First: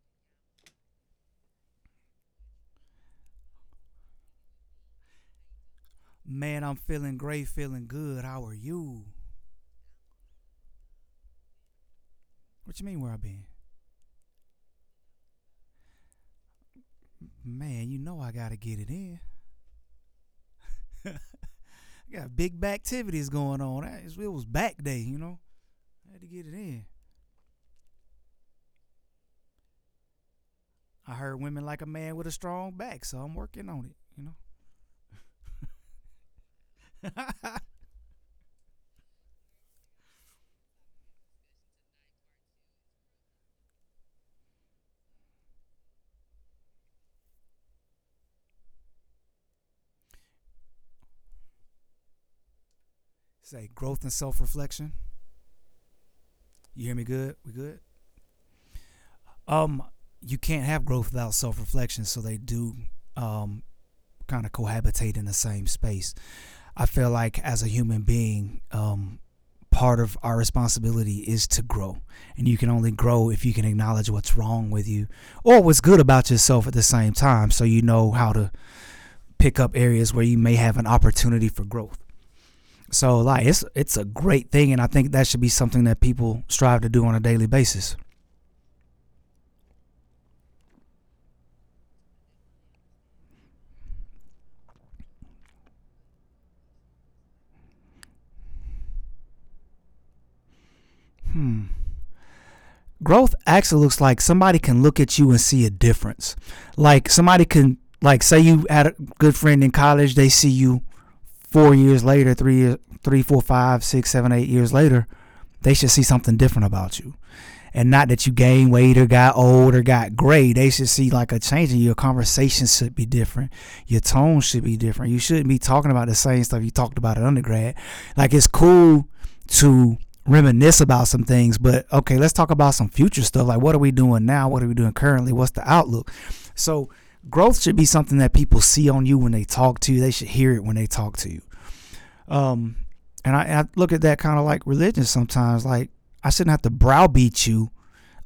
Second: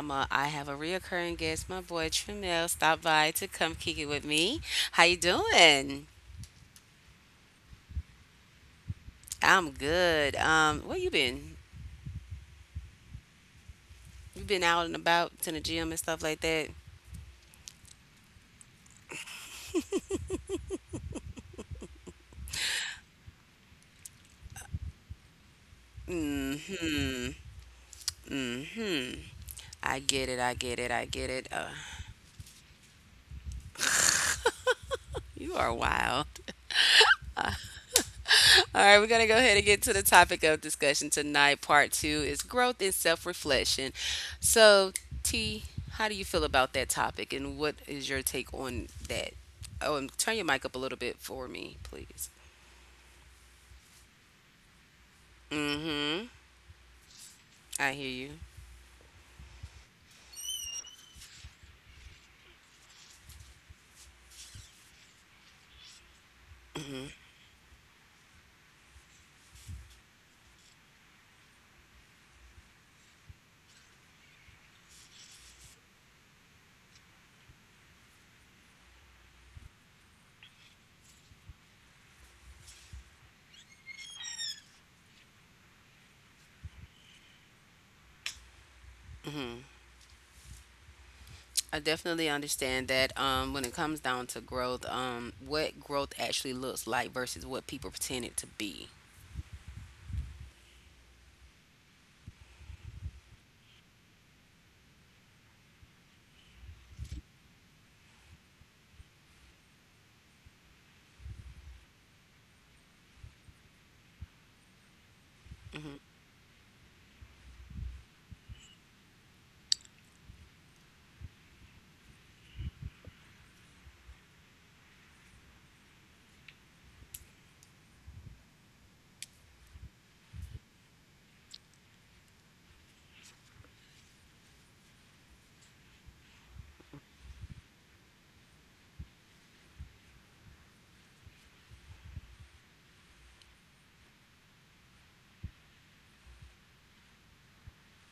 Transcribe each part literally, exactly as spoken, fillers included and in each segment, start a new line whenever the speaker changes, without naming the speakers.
Yama. I have a reoccurring guest, my boy Tramel, stop by to come kick it with me. How you doing?
Man, I'm feeling great, feeling good. How are you?
I'm good. Um, where you been?
What you mean where I been?
You been out and about to the gym and stuff like that?
Man, you know I gotta get it in. I got big back activities going on. It was back day, you know. I had to get it in.
Mm-hmm. Mm-hmm. I get it. I get
I
it. I
heard
get
women like
it.
a
Uh,
man with a strong back, so I'm working on it, you know.
You are wild. All right, we're going to go ahead and get to the topic of discussion tonight. Part two is growth and self reflection. So, T, how do you feel about that topic and what is your take on that? Oh, and turn your mic up a little bit for me, please.
Say growth and self reflection.
Mm hmm.
You hear me good? We good?
I hear you.
Um, you can't have growth without self reflection, so they do um kind of cohabitate in the same space. I feel like as a human being, um, part of our responsibility is to grow. And you can only grow if you can acknowledge what's wrong with you or what's good about yourself at the same time so you know how to pick up areas where you may have an opportunity for growth. So like it's it's a great thing and I think that should be something that people strive to do on a daily basis.
Mm hmm I definitely understand that, um, when it comes down to growth, um, what growth actually looks like versus what people pretend it to be.
Hmm. Growth actually looks like somebody can look at you and see a difference. Like somebody can like say you had a good friend in college, they see you four years later, three, three, four, five, six, seven, eight years, years later, they should see
Mm-hmm.
something different about you. And not that you gained weight or got old or got gray. They should see like a change in you. Your conversation should be different. Your tone should be different. You shouldn't be talking about the same stuff you talked about at undergrad. Like it's cool to reminisce about some things, but okay, let's talk about some future stuff. Like what are we doing now? What are we doing currently? What's the outlook? So growth should be something that people see on you when they talk to you. They should hear it when they talk to you. Um, and I, I look at that kind of like religion sometimes. Like I shouldn't have to browbeat you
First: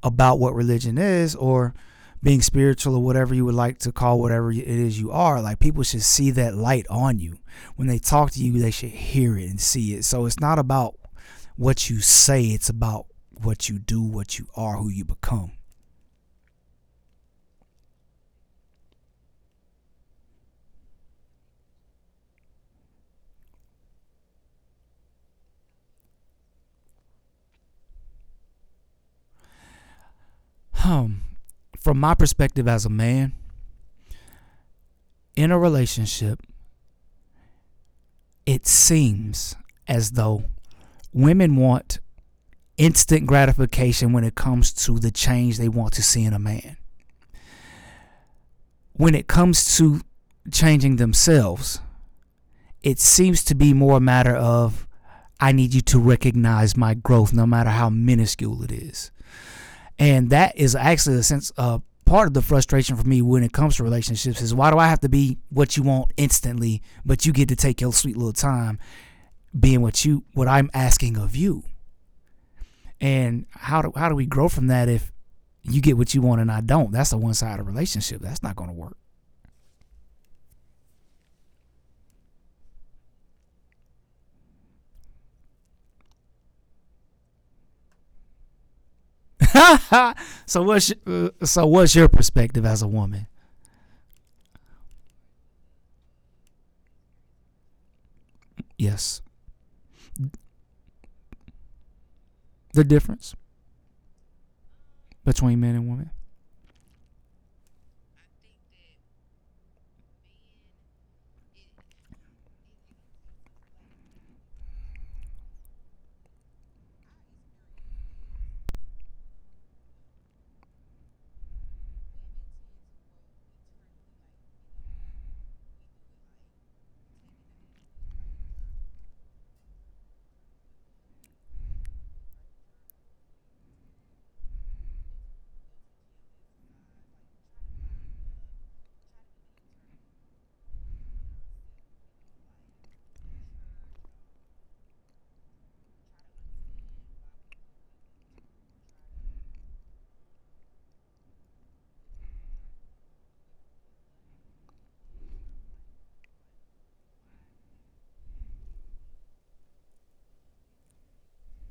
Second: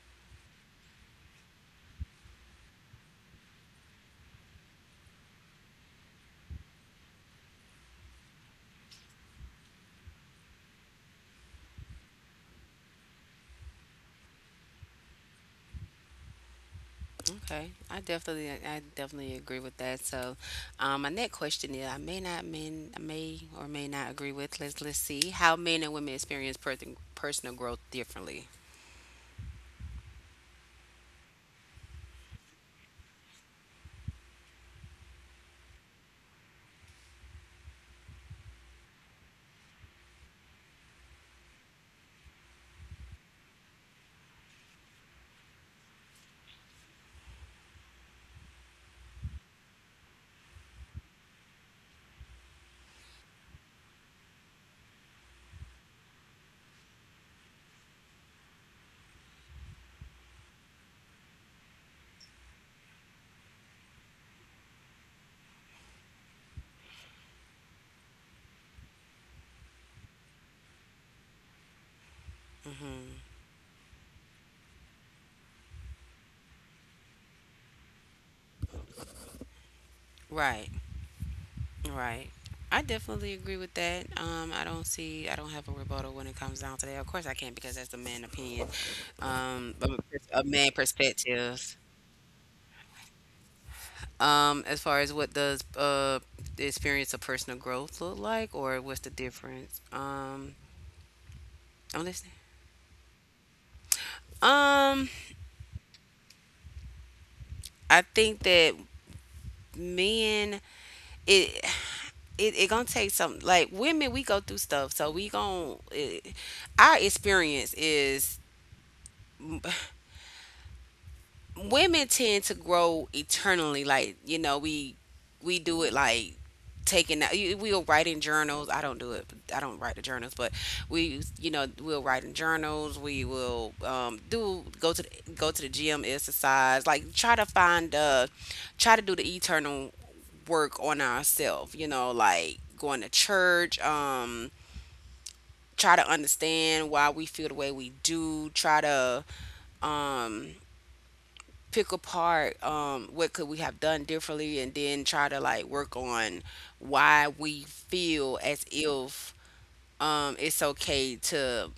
about what religion is or being spiritual or whatever you would like to call whatever it is you are. Like people should see that light on you. When they talk to you, they should hear it and see it. So it's not about what you say, it's about what you do, what you are, who you become.
Okay, I definitely, I definitely agree with that. So, um, my next question is, I may not, men, I may or may not agree with. Let's let's see how men and women experience per- personal growth differently.
Um, from my perspective as a man in a relationship, it seems as though women want instant gratification when it comes to the change they want to see in a man. When it comes to changing themselves, it seems to be more a matter of I need you to recognize my growth no matter how minuscule it is. And that is actually a sense of part of the frustration for me when it comes to relationships is why do I have to be what you want instantly, but you get to take your sweet little time being what you what I'm asking of you.
Hmm.
And how do how do we grow from that if you get what you want and I don't. That's a one sided relationship. That's not going to work.
Right, right. I definitely agree with that. Um, I don't see, I don't have a rebuttal when it comes down to that. Of course, I can't because that's a man opinion, um, a a
So
man
what's your, uh, so
perspective.
what's your perspective as a woman?
Um, as far as what does uh the experience of personal growth look like, or what's the
Yes,
difference? Um, I'm listening.
the difference
Um,
between men and women.
I think that men it it, it gonna take some like women we go through stuff so we gonna it, our experience is women tend to grow eternally like you know we we do it like taking out you- we'll write in journals. I don't do it. I don't write the journals, but we, you know, we'll write in journals. We will, um, do go to the, go to the gym, exercise, like try to find uh try to do the eternal work on ourselves, you know, like going to church, um try to understand why we feel the way we do, try to, um, pick apart, um, what could we have done differently, and then try to like work on why we feel as if, um, it's okay to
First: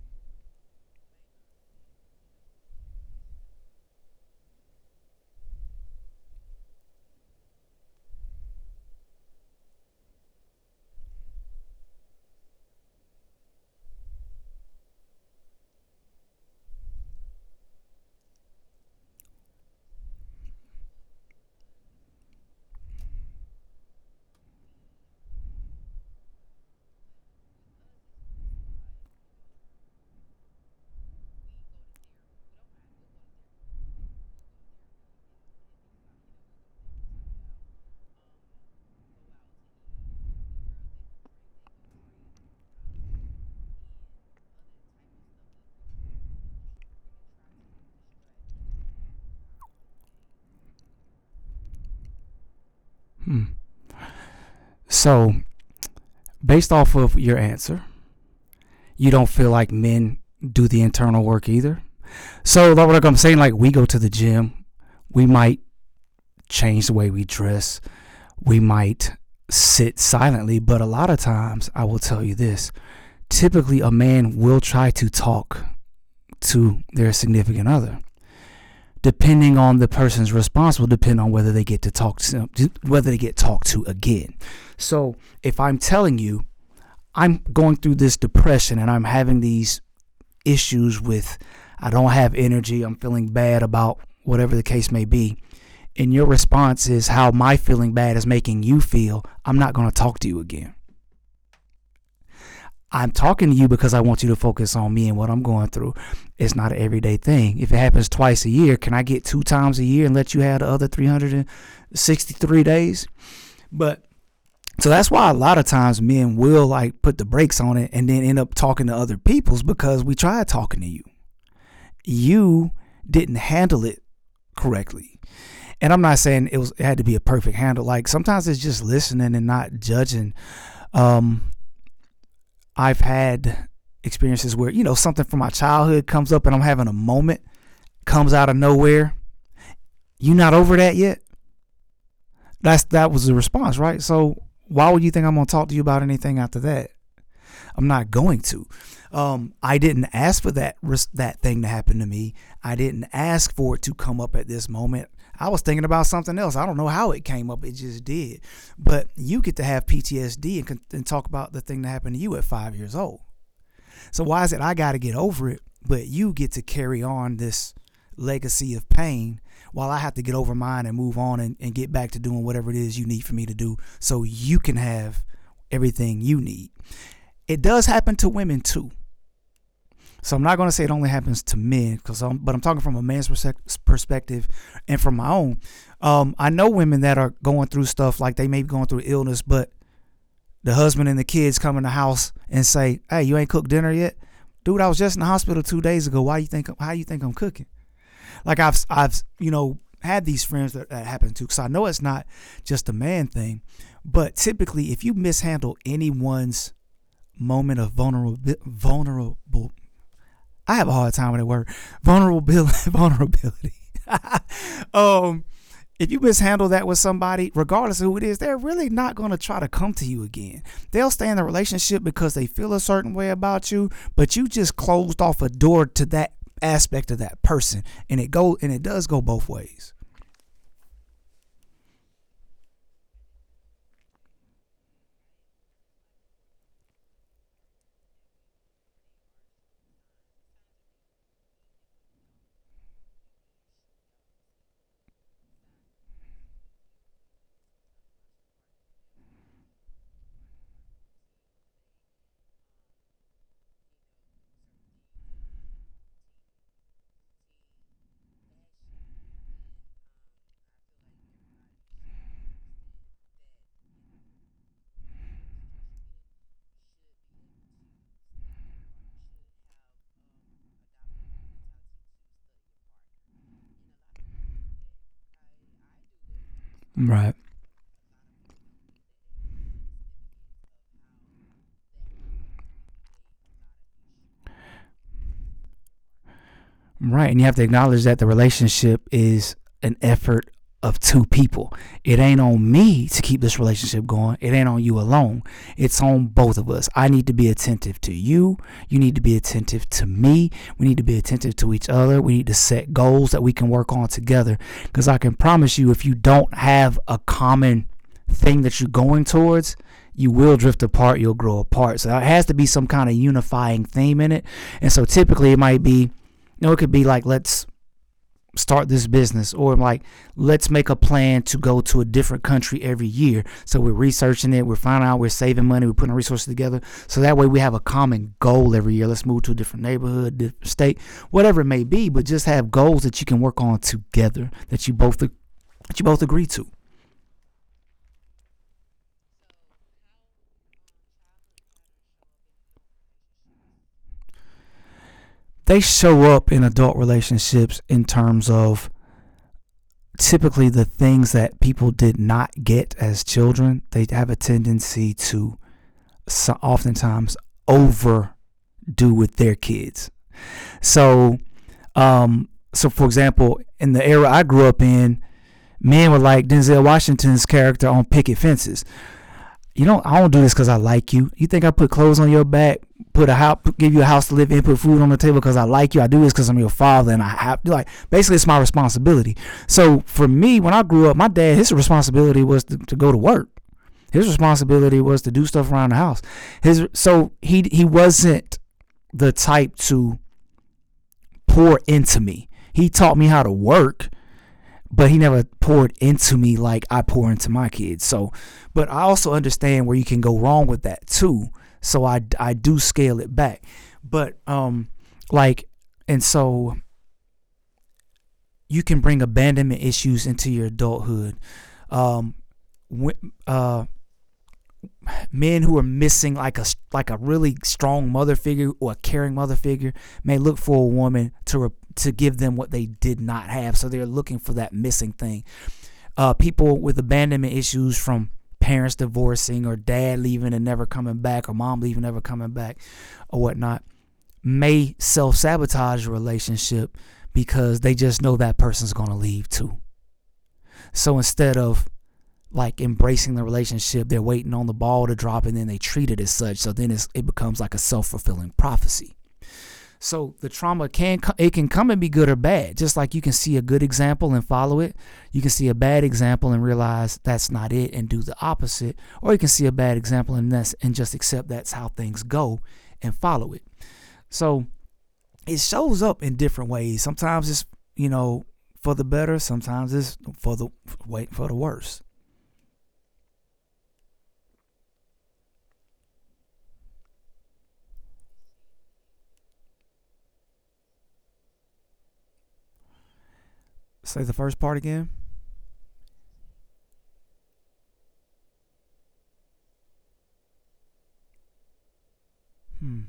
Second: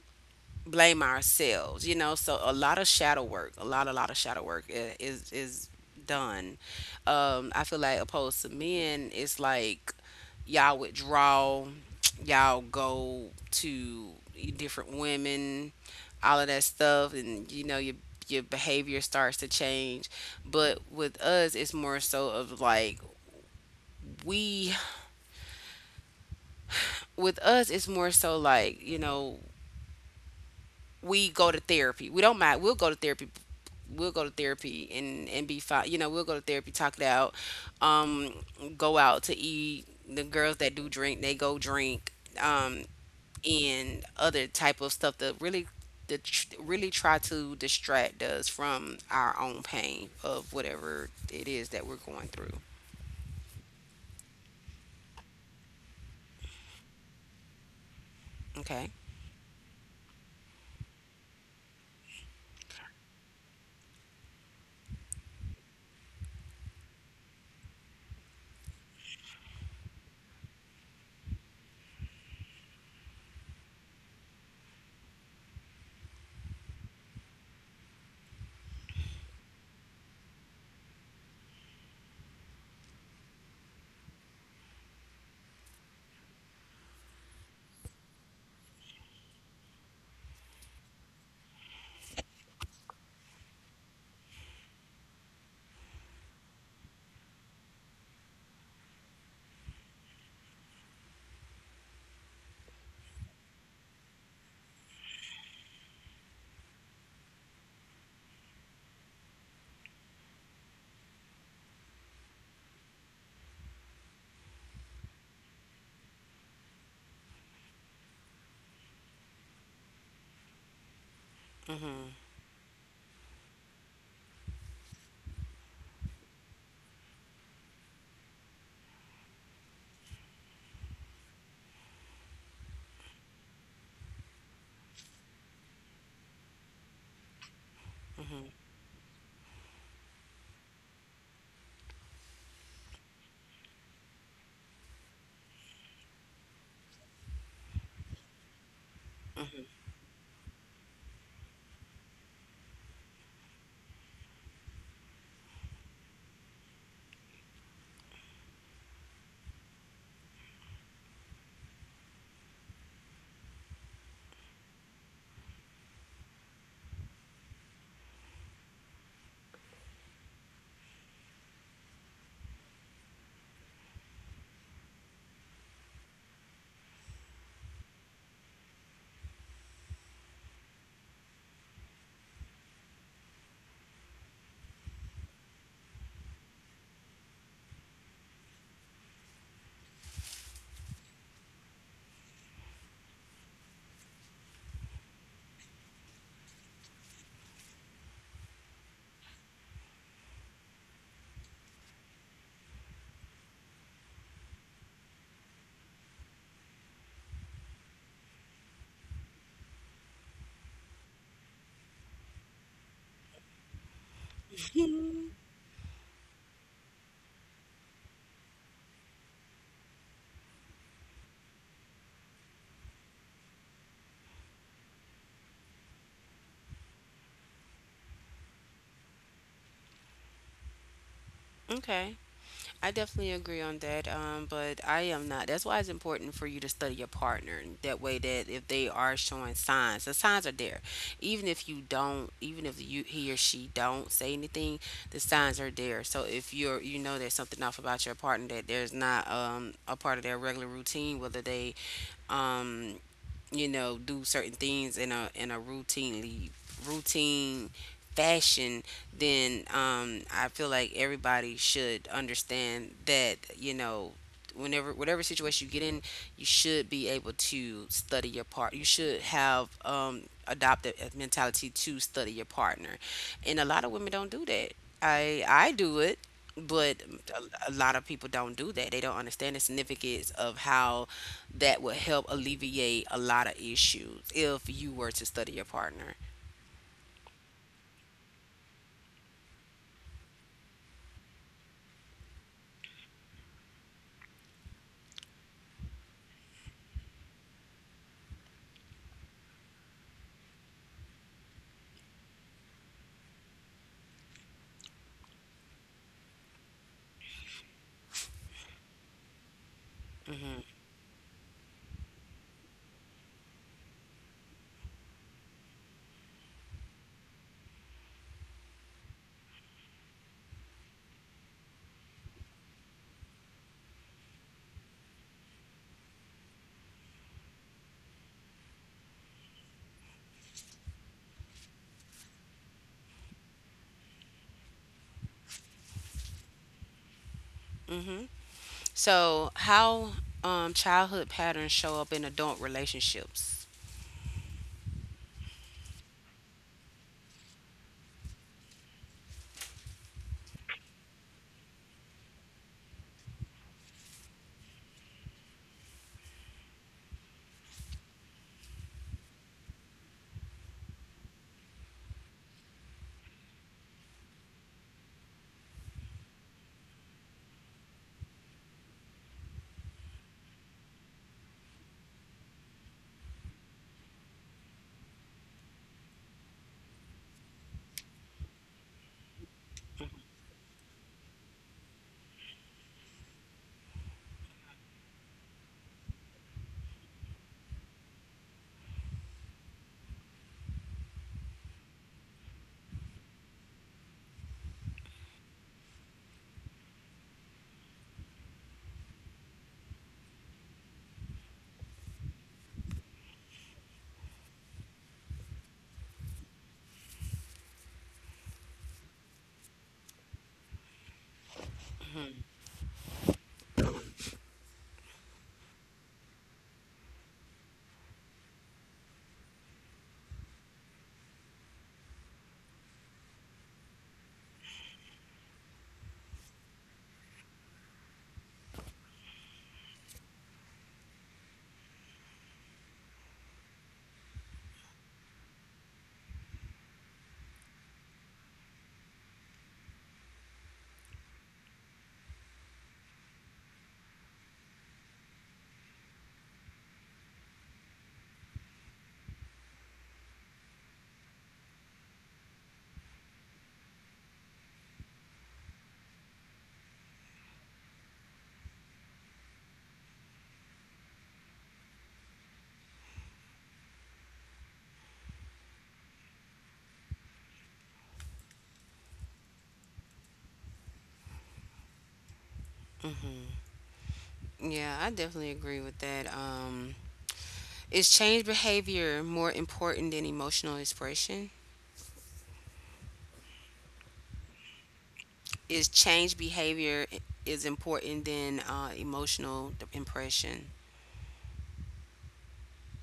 blame ourselves, you know. So a lot of shadow work, a lot, a lot of shadow work i- is is done. Um, I feel like opposed to men, it's like y'all withdraw, y'all go to different women, all of that stuff, and you know your your behavior starts to change. But with us, it's more so of like we with us, it's more so like, you know, we go to therapy. We don't mind. We'll go to therapy we'll go to therapy and and be fine. You know, we'll go to therapy, talk it out, um, go out to eat. The girls that do drink, they go drink, um, and other type of stuff that really that tr- really try to distract us from our own pain of whatever it is that we're going through.
Hmm. So, based off of your answer,
Okay.
you don't feel like men do the internal work either. So, like I'm saying, like we go to the gym, we might change the way we dress, we might sit silently, but a lot of times, I will tell you this typically, a man will try to talk to their significant other. Depending on the person's response will depend on whether they get to talk to whether they get talked to again. So if I'm telling you I'm going through this depression and I'm having these issues with I don't have energy, I'm feeling bad about whatever the case may be, and your response is how my feeling bad is making you feel, I'm not going to talk to you again. I'm talking to you because I want you to focus on me and what I'm going through. It's not an everyday thing. If it happens twice a year, can I get two times a year and let you have the other three hundred sixty-three days? But so that's why a lot of times men will like put the brakes on it and then end up talking to other people's because we tried talking to you.
Mhm.
You didn't handle it correctly. And I'm not saying it was it had to be a perfect handle. Like sometimes it's just listening and not judging. Um I've had experiences where, you know, something from my childhood comes up and I'm having a moment, comes out of nowhere. You not over that yet? That's that was the response, right? So why would you think I'm gonna talk to you about anything after that? I'm not going to. Um,
Mhm.
I didn't ask for that that thing to happen to me. I didn't ask for it to come up at this moment. I was thinking about something else. I don't know how it came up. It just did. But you get to have P T S D and, and talk about the thing that happened to you at five years old. So why is it I got to get over it, but you get to carry on this legacy of pain while I have to get over mine and move on and, and get back to doing whatever it is you need for me to do so you can have everything you need? It does happen to women too. So I'm not going to say it only happens to men, because I'm, but I'm talking from a man's perse- perspective and from my own. Um, I know women that are going through stuff like they may be going through illness, but the husband and the kids come in the house and say, "Hey, you ain't cooked dinner yet." Dude, I was just in the hospital two days ago. Why you think? How you think I'm cooking? Like I've, I've, you know, had these friends that that happened to. Because I know it's not just a man thing, but typically, if you mishandle anyone's moment of vulnerable, vulnerable, I have a hard time with that word, vulnerability, vulnerability.
Mhm.
Um, if you mishandle that with somebody, regardless of who it is, they're really not going to try to come to you again. They'll stay in the relationship because they feel a certain way about you, but you just closed off a door to that aspect of that person, and it go and it does go both ways.
Okay. I definitely agree on that, um, but I am not. That's why it's important for you to study your partner. And That way, that if they are showing signs, the signs are there. Even if you don't, even if you he or she don't say anything, the signs are there. So if you're, you know, there's something off about your partner that there's not, um, a part of their regular routine, whether they, um, you know, do certain things in a in a routinely routine fashion, then um I feel like everybody should understand that, you know, whenever whatever situation you get in, you should be able to study your part you should have, um adopted a mentality to study your partner. And a lot of women don't do that. I i do it, but
Right.
a, a lot of people don't do that. They don't understand the significance of how that would help alleviate a lot of issues if you were to study your partner.
Right. And you have to acknowledge that the relationship is an effort of two people. It ain't on me to keep this relationship going. It ain't on you alone. It's on both of us. I need to be attentive to you. You need to be attentive to me. We need to be attentive to each other. We need to set goals that we can work on together. Because I can promise you, if you don't have a common thing that you're going towards, you will
Hmm.
drift apart. You'll grow apart. So there has to be some kind of unifying theme in it. And so typically it might be, you know, it could be like, let's start this business, or like, let's make a plan to go to a different country every year. So we're researching it, we're finding out, we're saving money, we're putting resources together. So that way we have a common goal every year. Let's move to a different neighborhood, different state, whatever it may be, but just have goals that you can work on together that you both that you both agree to.
Hmm. So, how, um, childhood patterns show up in adult relationships?
They show up in adult relationships in terms of typically the things that people did not get as children, they have a tendency to so oftentimes overdo with their kids. So, um, so for example, in the era I grew up in, men were like Denzel Washington's character on Picket Fences. You don't, I don't do this because I like you. You think I put clothes on your back, put a house, give you a house to live in, put food on the table because I like you. I do this because I'm your father, and I have to, like basically it's my responsibility. So for me, when I grew up, my dad his responsibility was to, to go to work. His responsibility was to do stuff around the house. His so he he wasn't the type to pour into me. He taught me how to work, but he never poured into me like I pour into my kids. So, but I also understand where you can go wrong with that too. So I I do scale it back. But um like and so you can bring abandonment issues into your adulthood. Um when, uh men who are missing like a like a really strong mother figure or a caring mother figure may look for a woman to re- to give them what they did not have. So they're looking for that missing thing. Uh, people with abandonment issues from parents divorcing or dad leaving and never coming back or mom leaving never coming back or whatnot may self sabotage a relationship because they just know that person's going to leave too. So instead of like embracing the relationship. They're waiting on the ball to drop and then they treat it as such. So then it's, it becomes like a self fulfilling prophecy. So the trauma can it can come and be good or bad. Just like you can see a good example and follow it, you can see a bad example and realize that's not it and do the opposite, or you can see a bad example and that's and just accept that's how things go and follow it. So it shows up in different ways. Sometimes it's you know for the better. Sometimes it's for the wait for the worse.
Hmm. Yeah, I definitely agree with that. Um, is change behavior more important than emotional expression?
Say the first part again.
Is change behavior is important than uh, emotional impression?
Hmm.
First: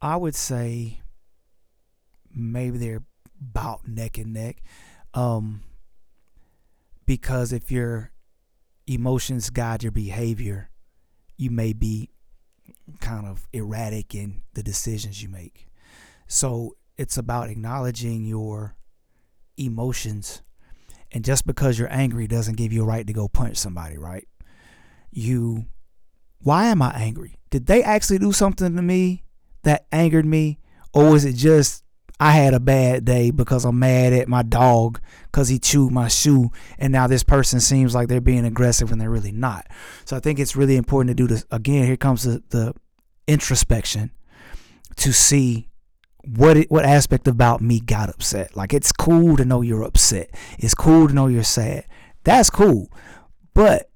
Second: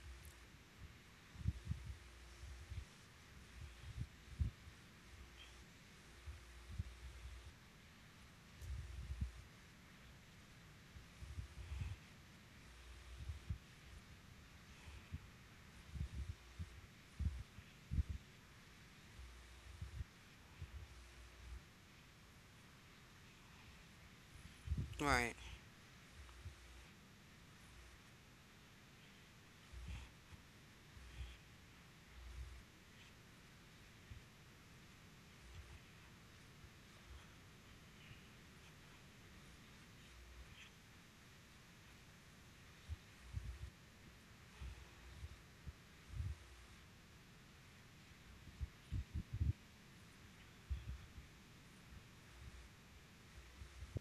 I would say maybe they're about neck and neck. Um, because if your emotions guide your behavior, you may be kind of erratic in the decisions you make. So it's about acknowledging your emotions. And just because you're angry doesn't give you a right to go punch somebody, right?
Right.
You why am I angry? Did they actually do something to me that angered me? Or is it just I had a bad day because I'm mad at my dog because he chewed my shoe and now this person seems like they're being aggressive when they're really not. So I think it's really important to do this again. Here comes the, the introspection to see what it, what aspect about me got upset. Like it's cool to know you're upset. It's cool to know you're sad. That's cool. But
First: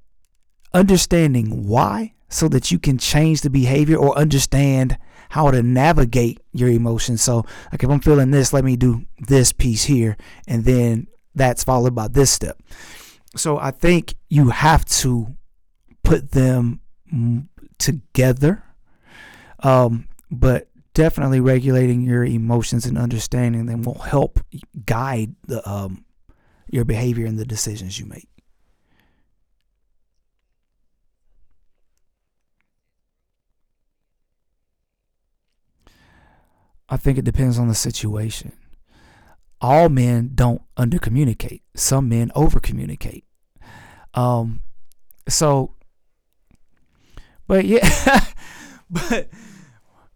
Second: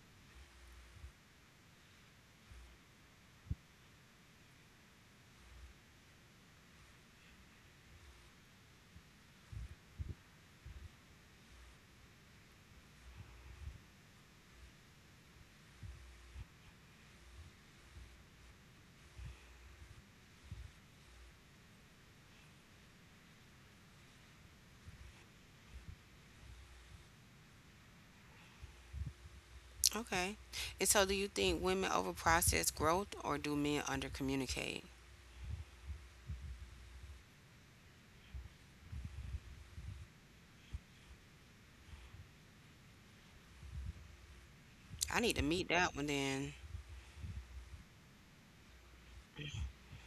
understanding why so that you can change the behavior or understand how to navigate your emotions. So, like if I'm feeling this, let me do this piece here, and then that's followed by this step. So, I think you have to put them mm, together, um, but definitely regulating your emotions and understanding them will help guide the, um, your behavior and the decisions you make.
Okay. And so do you think women over process growth or do men under communicate?
I think it depends on the situation. All men don't under communicate. Some men over communicate. Um,
I need to
so,
meet that one then.
but yeah, but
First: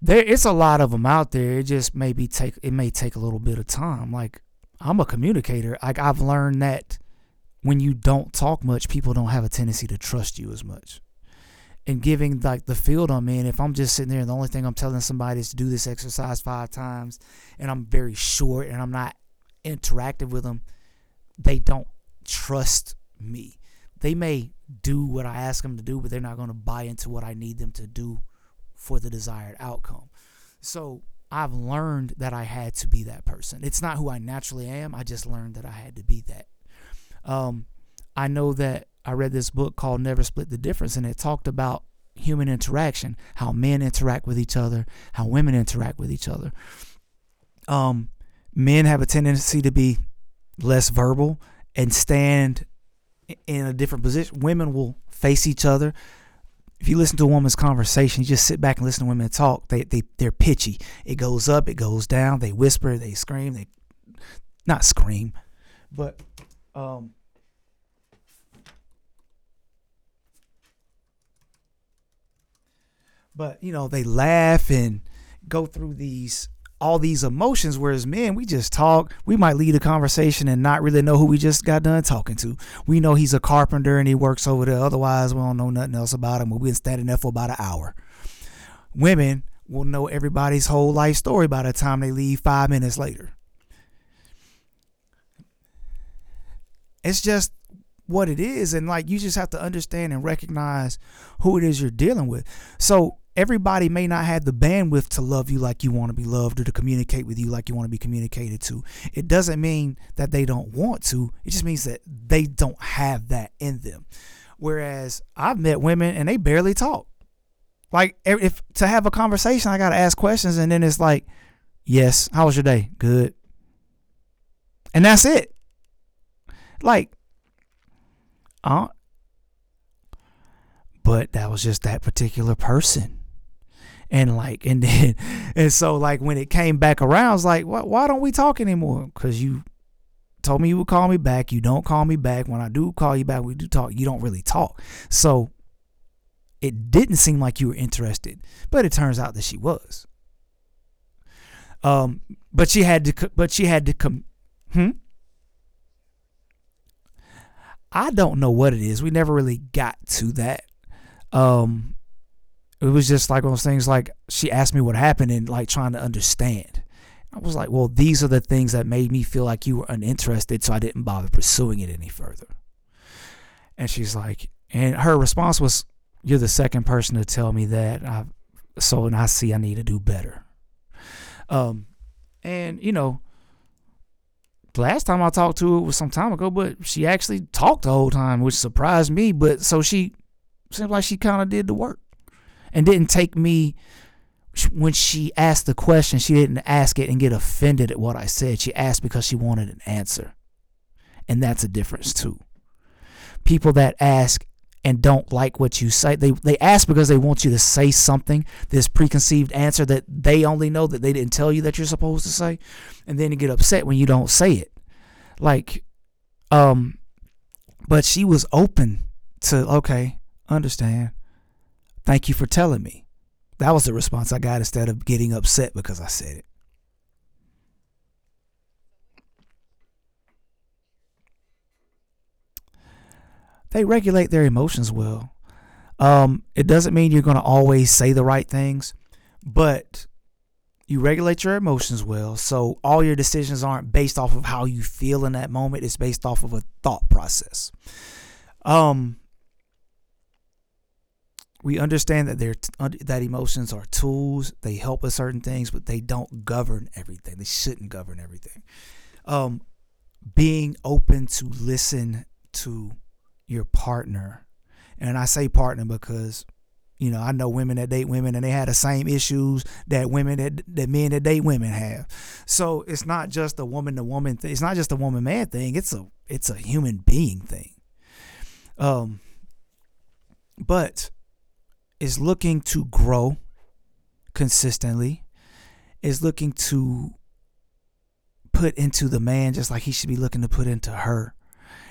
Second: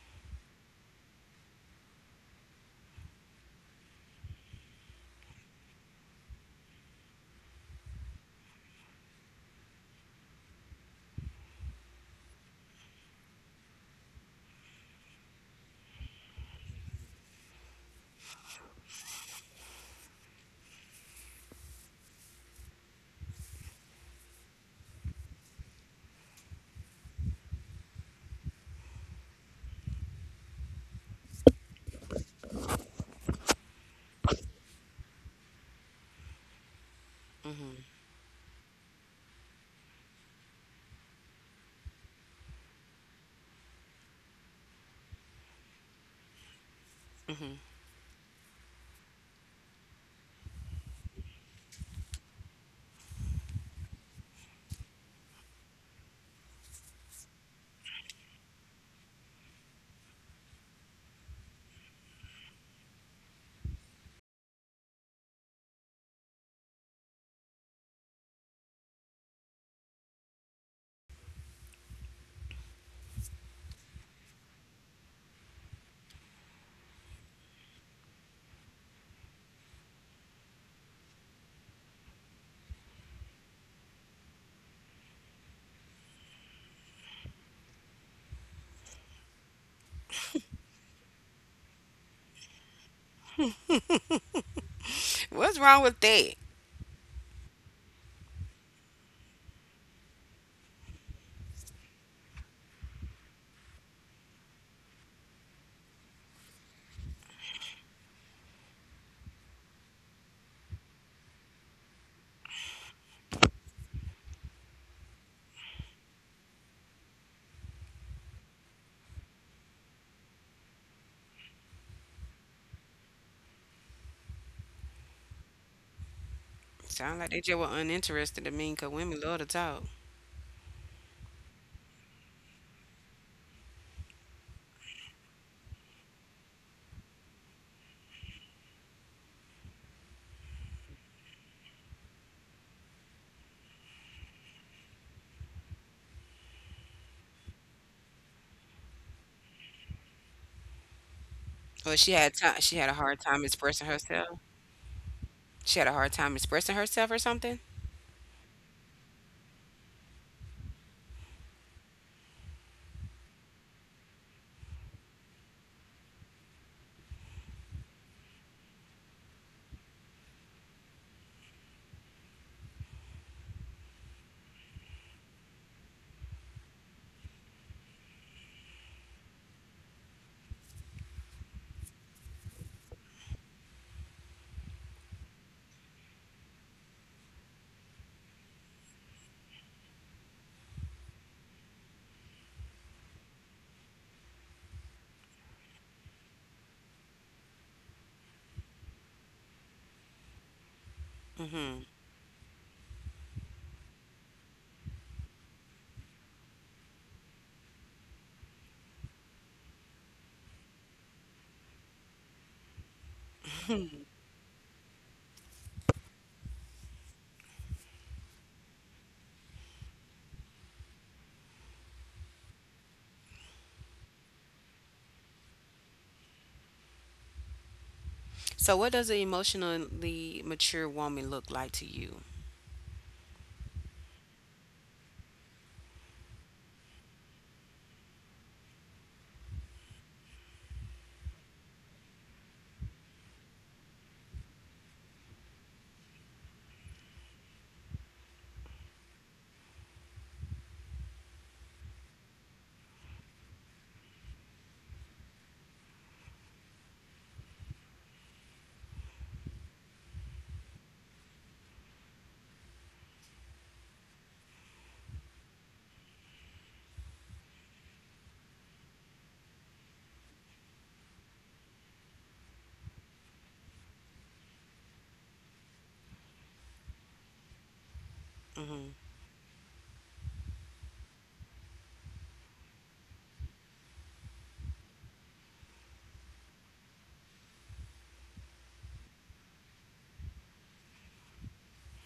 there it's a lot of them out there. It just maybe take it may take a little bit of time. Like I'm a communicator. Like I've learned that when you don't talk much, people don't have a tendency to trust you as much. And giving like the field I'm in, if I'm just sitting there and the only thing I'm telling somebody is to do this exercise five times, and I'm very short and I'm not interactive with them, they don't trust me. They may do what I ask them to do, but they're not going to buy into what I need them to do for the desired outcome. So I've learned that I had to be that person. It's not who I naturally am. I just learned that I had to be that. Um, I know that I read this book called Never Split the Difference, and it talked about human interaction, how men interact with each other, how women interact with each other.
Hmm.
Um, Men have a tendency to be less verbal and stand in a different position. Women will face each other. If you listen to a woman's conversation, you just sit back and listen to women talk. They they they're pitchy. It goes up, it goes down. They whisper, they scream, they not scream, but um, but you know they laugh and go through these all these emotions. Whereas men, we just talk. We might lead a conversation and not really know who we just got done talking to. We know he's a carpenter and he works over there. Otherwise, we don't know nothing else about him. We've been standing there for about an hour. Women will know everybody's whole life story by the time they leave five minutes later.
What's wrong with that?
It's just what it is. And like, you just have to understand and recognize who it is you're dealing with. So, everybody may not have the bandwidth to love you like you want to be loved or to communicate with you like you want to be communicated to. It doesn't mean that they don't want to, it just means that they don't have that in them. Whereas I've met women and they barely talk. Like, e, if to have a conversation, I got to ask questions. And then it's like, yes. How was your day? Good. And that's it.
Sound
Like,
like they just were uninterested to me because
uh,
women love to talk.
but that was just that particular person. And like, and then, and so like when it came back around, I was like, why, why don't we talk anymore? Because you told me you would call me back. You don't call me back. When I do call you back, we do talk. You don't really talk. So it didn't seem like you were interested, but it turns out that she was.
Well, she
Um,
had time. She
but
had a
she had
hard time
to, but she
expressing
had to come.
herself.
Hmm?
She had a hard time expressing herself or something.
I don't know what it is. We never really got to that. Um, it was just like one of those things like she asked me what happened and like trying to understand. I was like, well, these are the things that made me feel like you were uninterested, so I didn't bother pursuing it any further. And she's like, and her response was, you're the second person to tell me that. I, so, and I see I need to do better. Um, and you know, last time I talked to her was some time ago, but she actually talked the whole time, which surprised me. But so she seemed like she kind of did the work and didn't take me when she asked the question, she didn't ask it and get offended at what I said. She asked because she wanted an answer. And that's
Hmm.
a difference too. People that ask and don't like what you say, they, they ask because they want you to say something, this preconceived answer that they only know that they didn't tell you that you're supposed to say. And then you get upset when you don't say it. Like, um, but she was open to, okay, understand. Thank you for telling me. That was the response I got instead of getting upset because I said it.
So, what does an emotionally mature woman look like to you?
They regulate their emotions well. Um, it doesn't mean you're going to always say the right things, but you regulate your emotions well. So all your decisions aren't based off of how you feel in that moment. It's based off of a thought process. Um, we understand that they're t- that emotions are tools. They help with certain things, but they don't govern everything. They shouldn't govern everything. Um, Being open to listen to your partner, and I say partner because you know, I know women that date women and they had the same issues that women that, that men that date women have. So it's not just a woman to woman thing. It's not just a woman man thing. It's a it's a human being thing.
Hmm.
Um, but is looking to grow consistently, is looking to put into the man just like he should be looking to put into her.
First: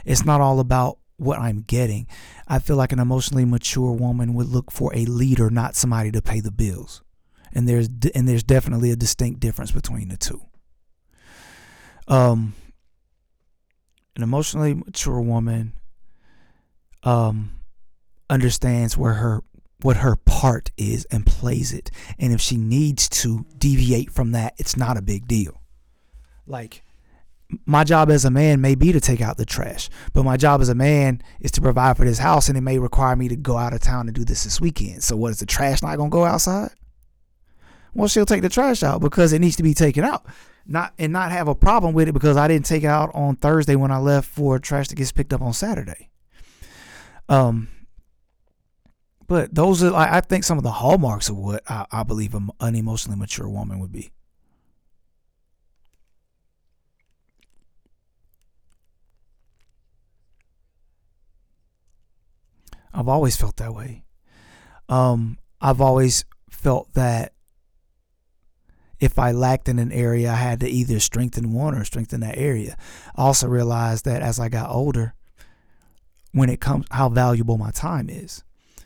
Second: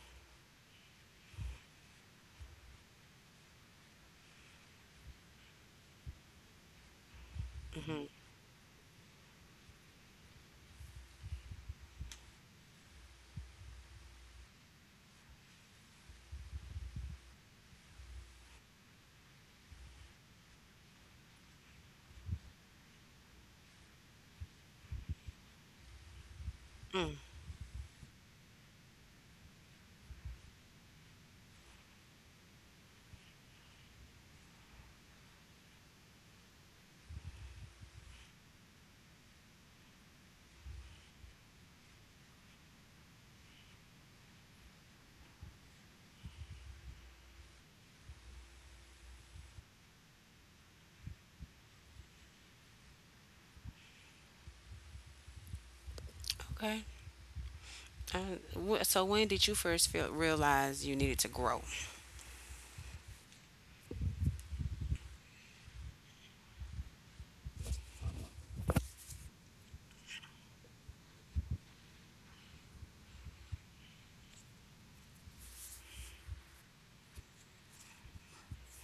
It's not all about what I'm getting. I feel like an emotionally mature woman would look for a leader, not somebody to pay the bills. And there's
Hmm.
and there's definitely a distinct difference between the two. Um, an emotionally mature woman um, understands where her what her part is and plays it. And if she needs to deviate from that, it's not a big deal. Like
Mm.
my job as a man may be to take out the trash, but my job as a man is to provide for this house, and it may require me to go out of town and do this this weekend. So, what is the trash not gonna go outside? Well, she'll take the trash out because it needs to be taken out, not and not have a problem with it because I didn't take it out on Thursday when I left for trash that gets picked up on Saturday. Um, but those are like I think some of the hallmarks of what I, I believe an unemotionally mature woman would be.
Okay. Uh, wh- so, when did you first feel realize you needed to grow?
I've always felt that way. Um, I've always felt that if I lacked in an area, I had to either strengthen one or strengthen that area. I also realized that as I got older, when it comes how valuable my time is.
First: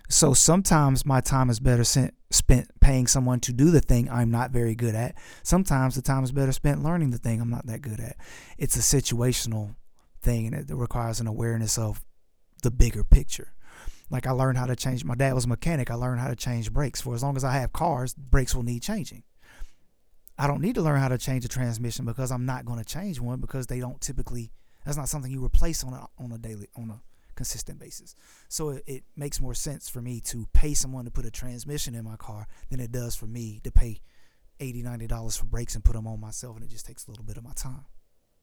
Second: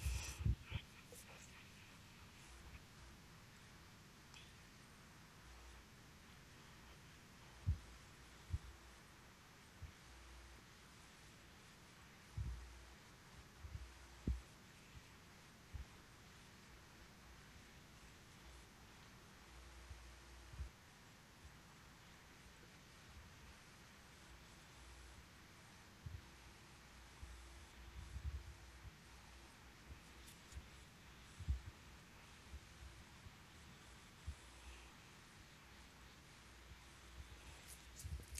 So sometimes my time is better spent paying someone to do the thing I'm not very good at. Sometimes the time is better spent learning the thing I'm not that good at. It's a situational thing and it requires an awareness of the bigger picture. Like I learned how to change my dad was a mechanic. I learned how to change brakes. For as long as I have cars, brakes will need changing. I don't need to learn how to change a transmission because I'm not going to change one because they don't typically. That's not something you replace on a on a daily on a consistent basis. So it, it makes more sense for me to pay someone to put a transmission in my car than it does for me to pay eighty dollars ninety dollars for brakes and put them on myself, and it just takes a little bit of my time.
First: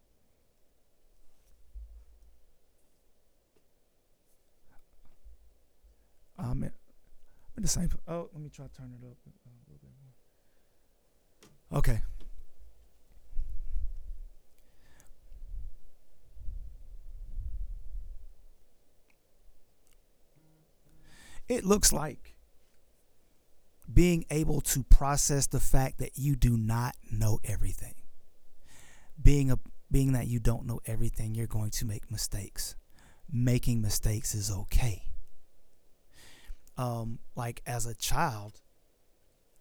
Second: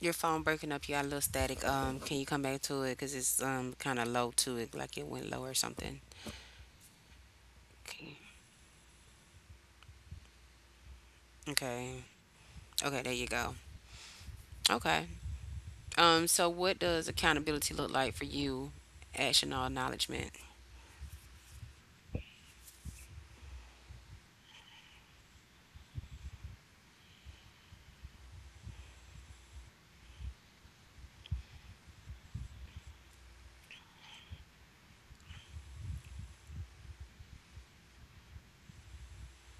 Your phone breaking up. You got a little static. Um, can you come back to it? Cause it's um kind of low to it, like it went low or something.
Um, the same.
Okay.
Oh, let me try to turn it up. Okay,
Okay. Okay. There you go. Okay. Um. So, what does accountability look like for you? Action or acknowledgement.
it looks like being able to process the fact that you do not know everything. Being a Being that you don't know everything, you're going to make mistakes. Making mistakes is okay. Um, like as a child,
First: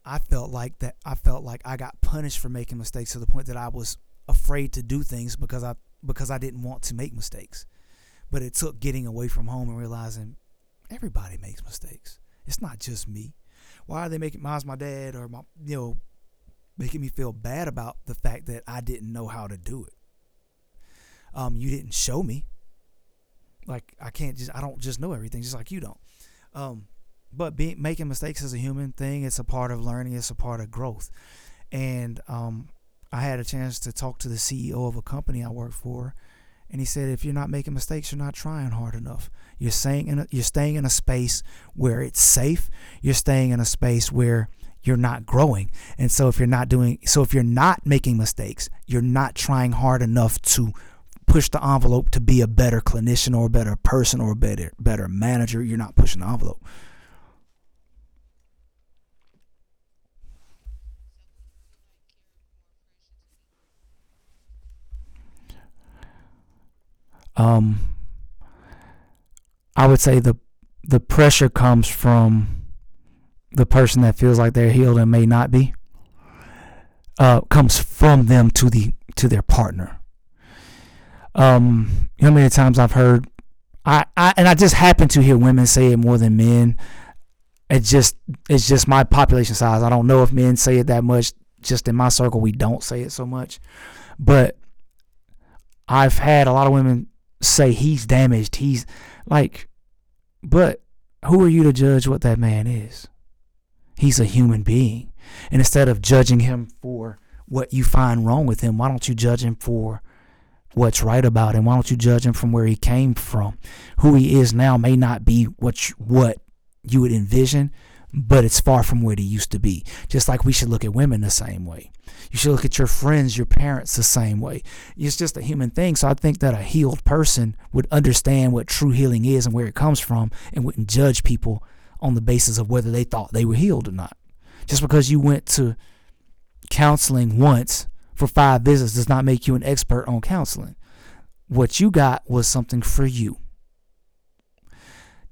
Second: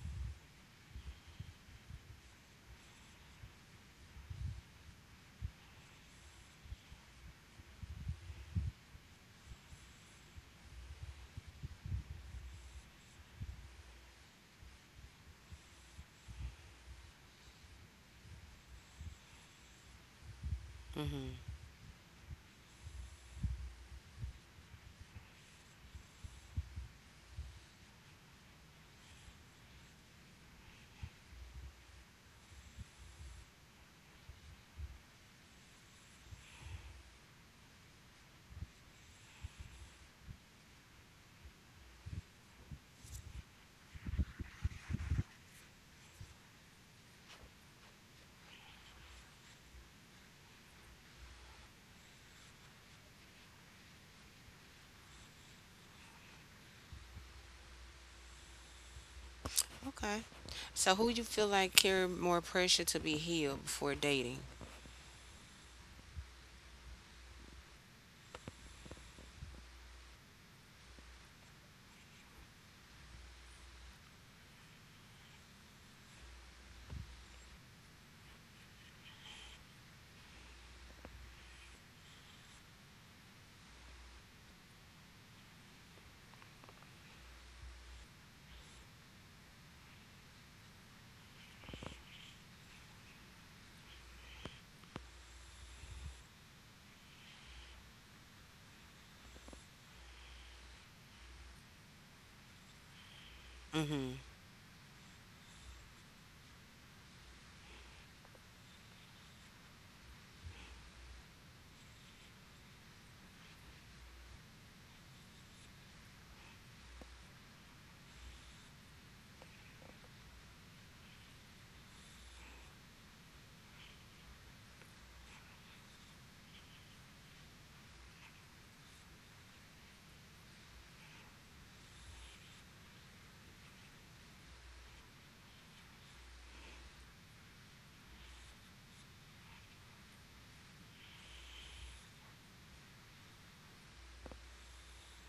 I felt like that I felt like I got punished for making mistakes to the point that I was afraid to do things because I because I didn't want to make mistakes. But it took getting away from home and realizing everybody makes mistakes. It's not just me. Why are they making mine's my dad or my, you know, making me feel bad about the fact that I didn't know how to do it?
Mm-hmm.
Um, you didn't show me. Like I can't just I don't just know everything just like you don't. Um, but be, making mistakes is a human thing. It's a part of learning. It's a part of growth. And um, I had a chance to talk to the C E O of a company I work for, and he said, "If you're not making mistakes, you're not trying hard enough. You're staying in a, you're staying in a space where it's safe. You're staying in a space where you're not growing. And so if you're not doing so if you're not making mistakes, you're not trying hard enough to push the envelope to be a better clinician or a better person or a better better manager. You're not pushing the envelope.
Okay. So, who you feel like carry more pressure to be healed before dating?
Um, I would say the the pressure comes from the person that feels like they're healed and may not be. Uh, comes from them to the to their partner. Um, you know how many times I've heard I, I and I just happen to hear women say it more than men. It's just it's just my population size. I don't know if men say it that much. Just in my circle, we don't say it so much. But I've had a lot of women say he's damaged. He's like, but who are you to judge what that man is?
Mm-hmm.
He's a human being. And instead of judging him for what you find wrong with him, why don't you judge him for what's right about him. Why don't you judge him from where he came from? Who he is now may not be what you, what you would envision, but it's far from where he used to be. Just like we should look at women the same way. You should look at your friends, your parents the same way. It's just a human thing. So I think that a healed person would understand what true healing is and where it comes from and wouldn't judge people on the basis of whether they thought they were healed or not. Just because you went to counseling once for five visits does not make you an expert on counseling. What you got was something for you.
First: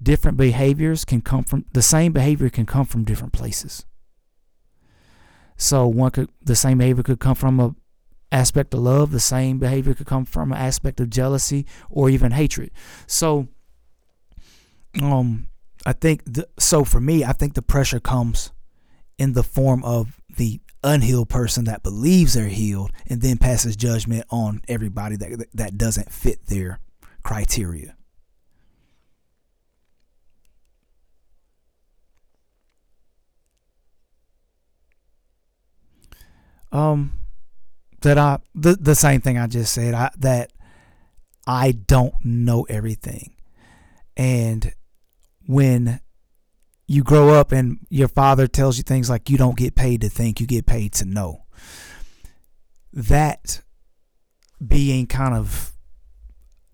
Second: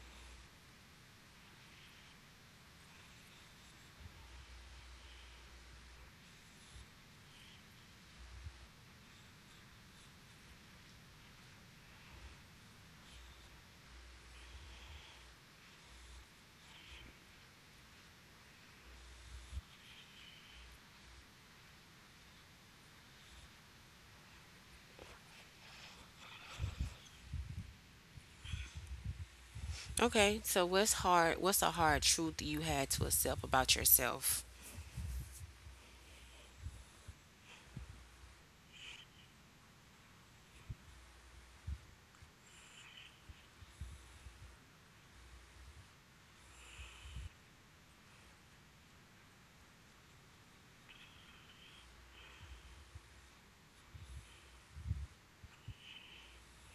Different behaviors can come from the same behavior can come from different places. So one could the same behavior could come from a aspect of love, the same behavior could come from an aspect of jealousy or even hatred. So um I think the, so for me, I think the pressure comes in the form of the unhealed person that believes they're healed and then passes judgment on everybody that that doesn't fit their criteria.
Okay. So, what's hard? What's a hard truth you had to accept about yourself?
Um that I the the same thing I just said. I that I don't know everything, and when you grow up and your father tells you things like you don't get paid to think, you get paid to know. That being kind of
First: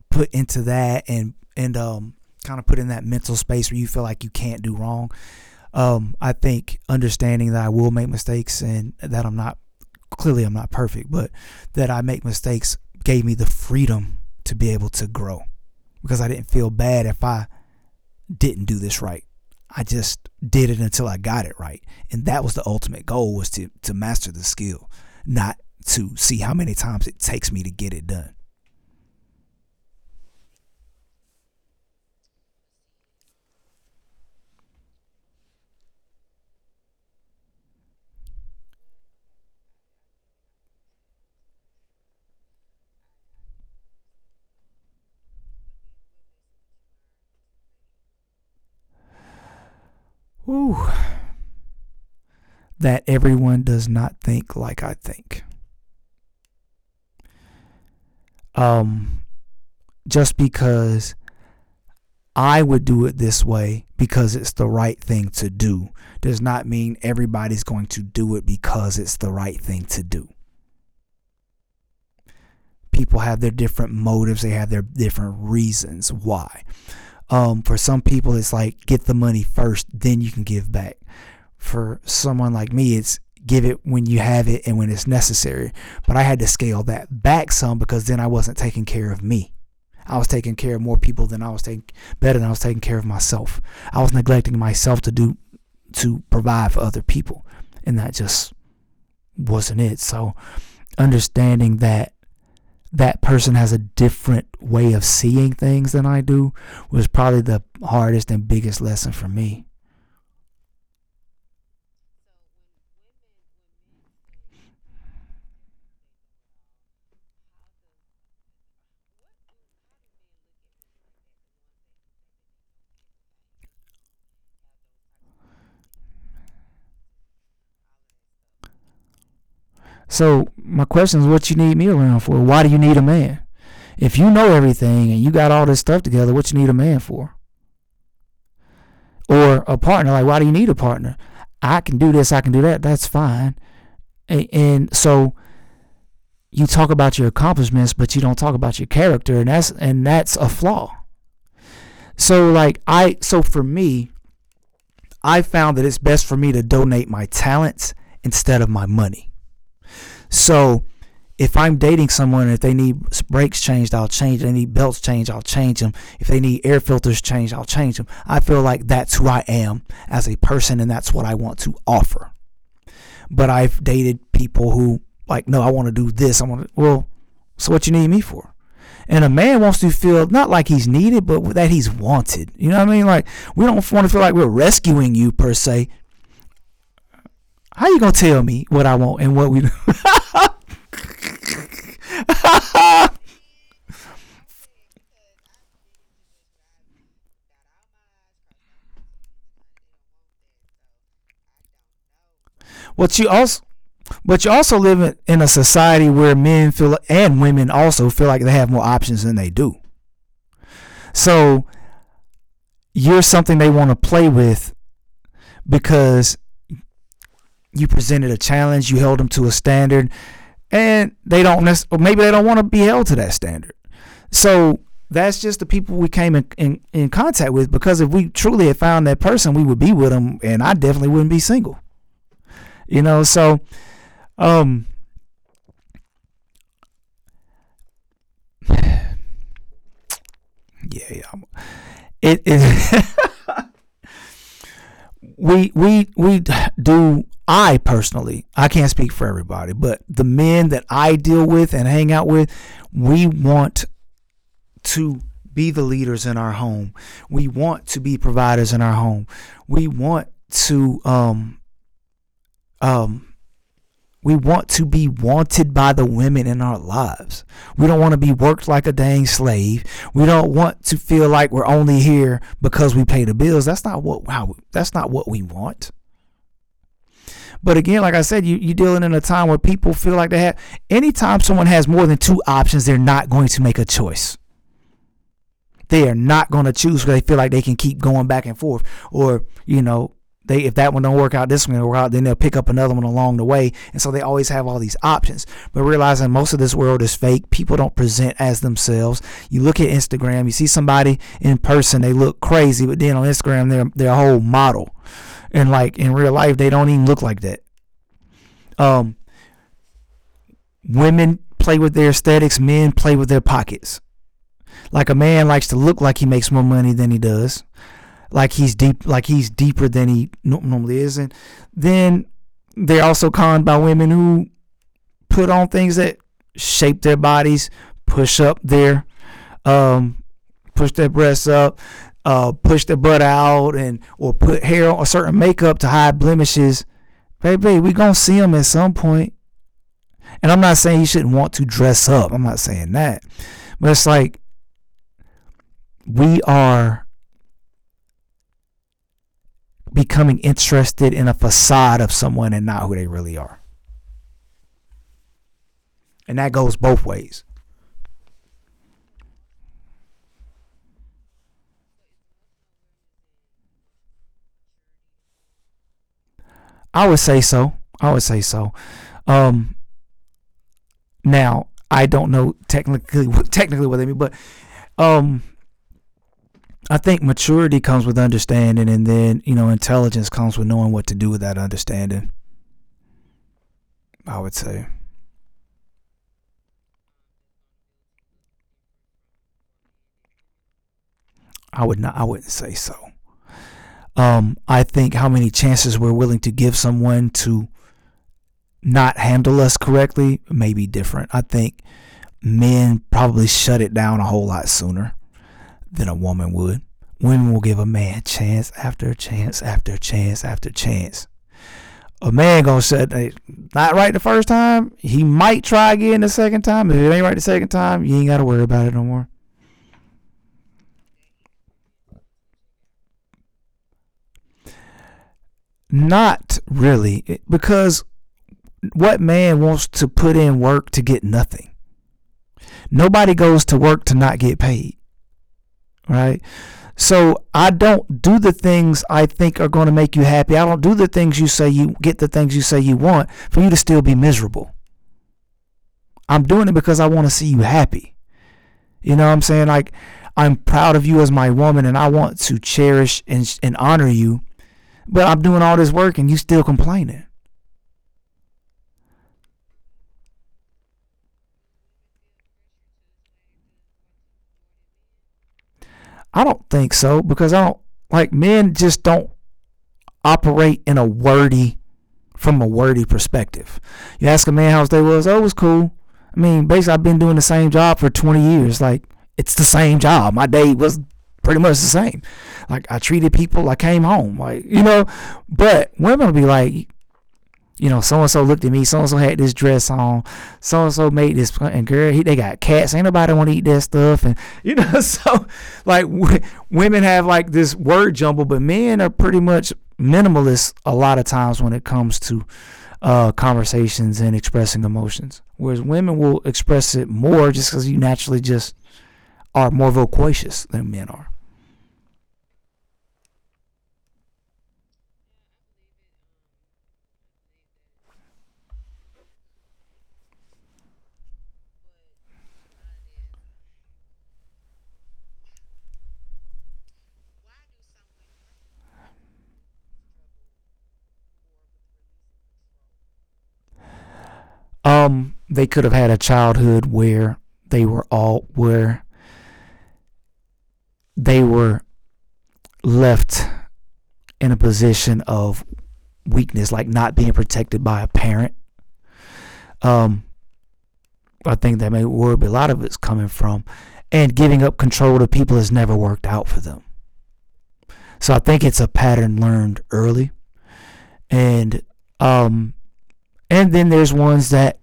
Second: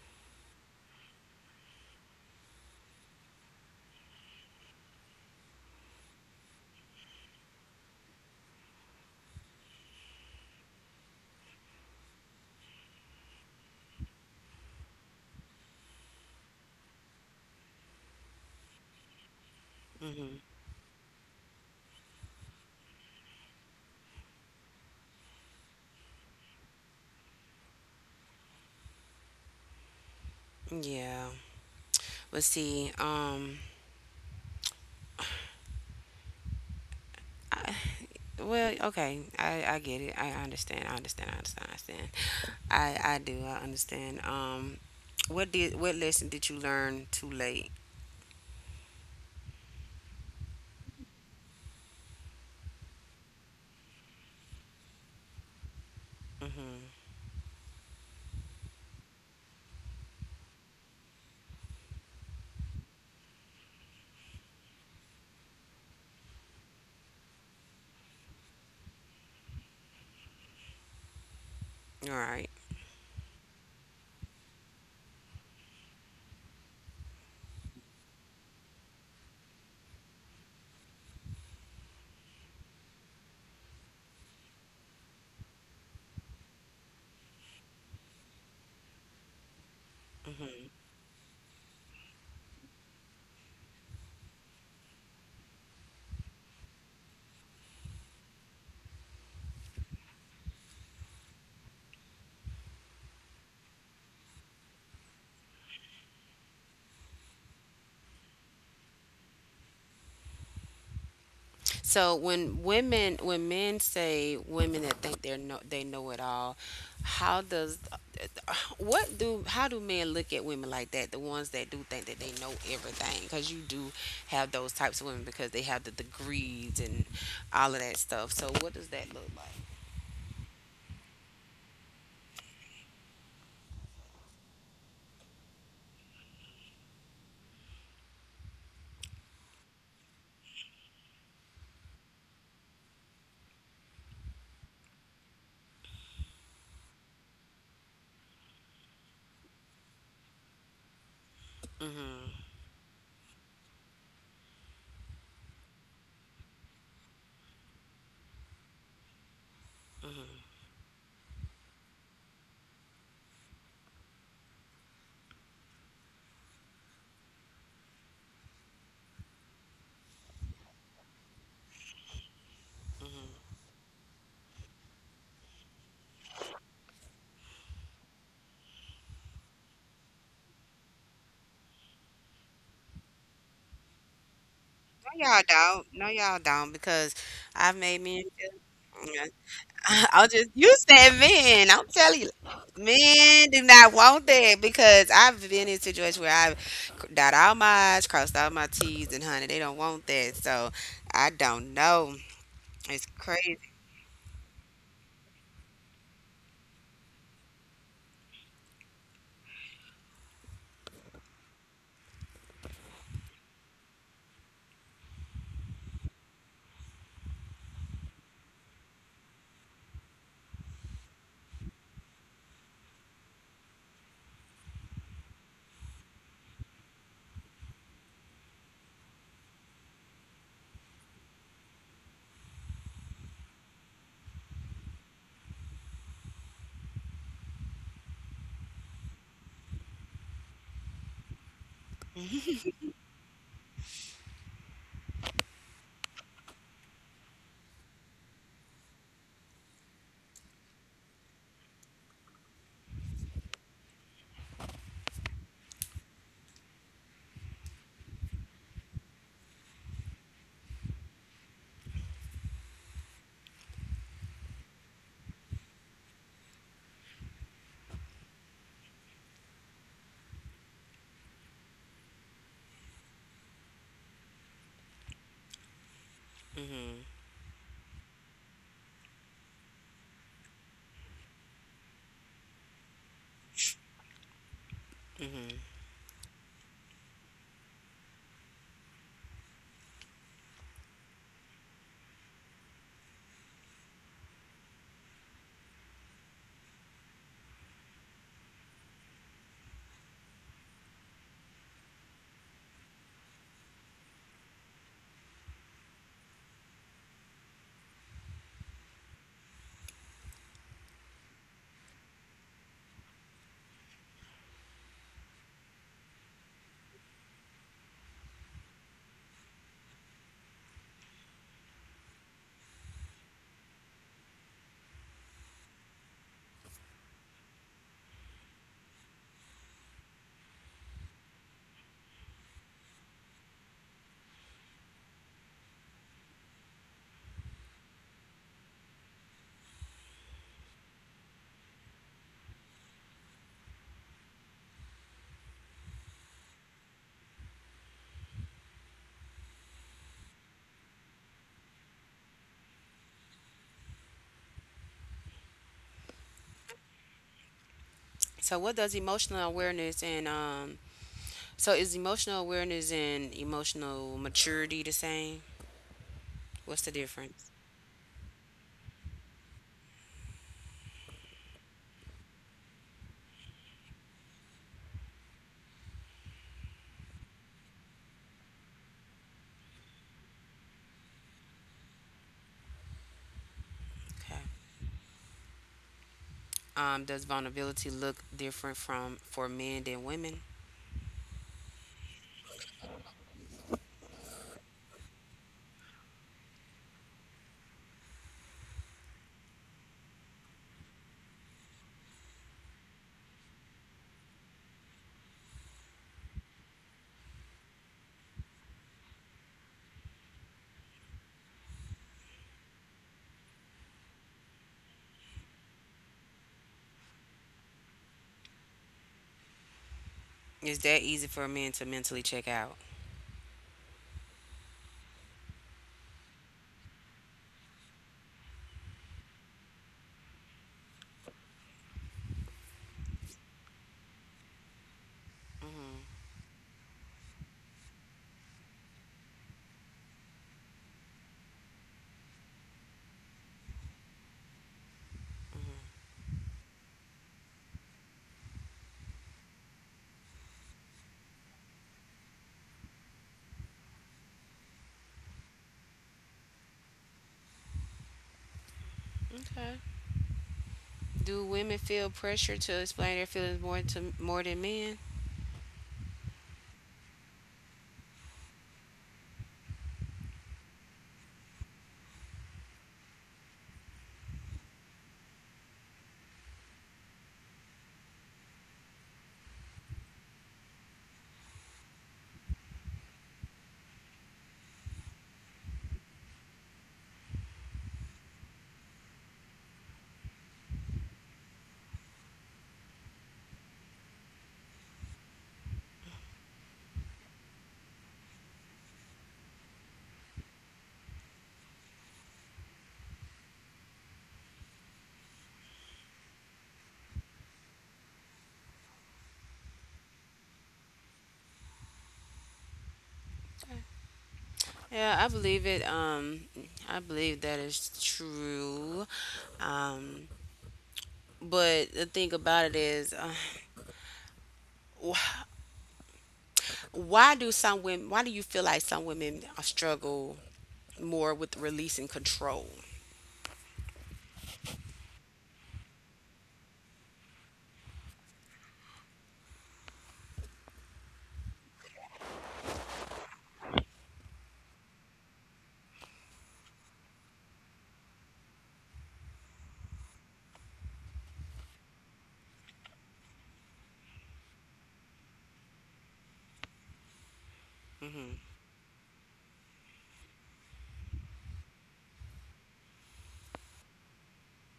put into that and and um kind of put in that mental space where you feel like you can't do wrong. Um, I think understanding that I will make mistakes and that I'm not clearly I'm not perfect, but that I make mistakes gave me the freedom to be able to grow, because I didn't feel bad if I didn't do this right. I just
Mm-hmm.
did it until I got it right. And that was the ultimate goal, was to to master the skill, not to see how many times it takes me to get it done.
Yeah. But see, um, well, okay, I, I get it. I understand. I understand. I understand. I understand. I, I do. I understand. Um, what did what lesson did you learn too late?
Whew. That everyone does not think like I think.
Mm-hmm.
Um just because I would do it this way because it's the right thing to do does not mean everybody's going to do it because it's the right thing to do.
All right.
People have their different motives, they have their different reasons why. Um, for some people, it's like get the money first, then you can give back. For someone like me, it's give it when you have it and when it's necessary. But I had to scale that back some because then I wasn't taking care of me. I was taking
Mm-hmm.
care of more people than I was taking Better than I was taking care of myself. I was neglecting myself to do to provide for other people, and that just wasn't it. So understanding that that person has a different way of seeing things than I do was probably the hardest and biggest lesson for me.
So when women when men say women that think they're no they know it all, how does what do how do men look at women like that? The ones that do think that they know everything, because you do have those types of women because they have the degrees and all of that stuff. So what does that look like?
So my question is, what you need me around for? Why do you need a man? If you know everything and you got all this stuff together, what you need a man for? Or a partner, like why do you need a partner? I can do this, I can do that, that's fine. And, and So you talk about your accomplishments, but you don't talk about your character, and that's and that's a flaw. So like I so for me, I found that it's best for me to donate my talents instead of my money. So if I'm dating someone, and if they need brakes changed, I'll change. If they need belts changed, I'll change them. If they need air filters changed, I'll change them. I feel like that's who I am as a person, and that's what I want to offer. But I've dated people who like, no, I want to do this. I want to. Well, so what you need me for? And a man wants to feel not like he's needed, but that he's wanted. You know what I mean? Like we don't want to feel like we're rescuing
No,
you
y'all
per se.
don't. No, y'all don't because I've
How you
made
gonna
men
tell me what I
feel.
want
Yeah.
and what we?
I'll just You said men. I'm telling you, men do not want that because I've been in situations where I've c- dot all my I's, crossed all my T's, and honey, they don't want that. So I don't know. It's
What you
crazy.
also? But you also live in, in a society where men feel and women also feel like they have more options than they do. So you're something they want to play with because you presented a challenge, you held them to a standard, and they don't necessarily, maybe they don't want to be held to that standard. So that's just the people we came in, in, in contact with, because if we truly had found that person, we would be with them, and I definitely wouldn't be single. You know, so um, yeah, it is we we we do I personally, I can't speak for everybody, but the men that I deal with and hang out with, we want to be the leaders in our home, we want to be providers in our home, we want to um um we want to be wanted by the women in our lives. We don't want to be worked like a dang slave. We don't want to feel like we're only here because we pay the bills. That's not what how, that's not what we want.
Hmm.
But again, like I said, you, you're dealing in a time where people feel like they have. Anytime someone has more than two options, they're not going to make a choice.
Hmm.
They are not going to choose because they feel like they can keep going back and forth. Or, you know, they if that one don't work out, this one don't work out, then they'll pick up another one along the way. And so they always have all these options. But realizing most of this world is fake, people don't present as themselves. You look at Instagram, you see somebody in person, they look crazy, but then on Instagram, they're their whole model. And like in real life, they don't even look like that. Um, Women play with their aesthetics, men play with their pockets. Like a man likes to look like he makes more money than he does, like he's deep, like he's deeper than he no- normally is, and then they're also conned by women who put on things that shape their bodies, push up their um, push their breasts up, uh, push their butt out, and or put hair on- or certain makeup to hide blemishes. Baby, we gonna see them at some point. And I'm not saying you shouldn't want to dress up. I'm not saying that. But it's like we are becoming interested in a facade of someone and not who they really are. And that goes both ways.
So what does emotional awareness and um? so is emotional awareness and emotional maturity the same? What's the
I would say
difference?
so. I would say so. Um, Now I don't know technically technically what they mean, but um, I think maturity comes with understanding, and then you know intelligence comes with knowing what to do with that understanding. I
Okay.
would say.
Um, does vulnerability look different from for men than women?
I would not. I wouldn't say so. Um, I think how many chances we're willing to give someone to not handle us correctly may be different. I think men probably shut it down a whole lot sooner than a woman would. Women will give a man chance after chance after chance after chance. A man gonna shut eh, not right the first time. He might try again the second time. If it ain't right the second time, you ain't gotta worry about it no more.
Is that easy for men to mentally check out?
Not really, eh, because what man wants to put in work to get nothing? Nobody goes to work to not get paid,
Hmm.
right? So I don't do the things I think are going to make you happy. I don't do the things you say you get the things you say you want for you to still be miserable. I'm doing it because I want to see you happy. You know what I'm saying? Like I'm proud of you as my woman and I want to cherish and and honor you. But I'm doing all this work and you still complaining.
Okay. Do women feel pressure to explain their feelings more to more than men?
I don't think so, because I don't like men just don't operate in a wordy from a wordy perspective. You ask a man how his day was, oh, it was cool. I mean, basically, I've been doing the same job for twenty years. Like, it's the same job. My day was pretty much the same. Like, I treated people, like I came home, like, you know. But women will be like, you know, so and so looked at me, so and so had this dress on, so and so made this, and girl, he, they got cats, ain't nobody want to eat that stuff. And, you know, so like w- women have like this word jumble, but men are pretty much minimalist a lot of times when it comes to uh, conversations and expressing emotions. Whereas women will express it more just because you naturally just are more loquacious than men are.
Yeah, I believe it. Um, I believe that is true. Um, but the thing about it is, uh, wh- why do some women? Why do you feel like some women struggle more with releasing control?
Um, they could have had a childhood where they were all where they were left in a position of weakness, like not being protected by a parent. Um, I think that may where a lot of it's coming from, and giving up control to people has never worked out for them. So I think it's a pattern learned early, and um, And then there's ones that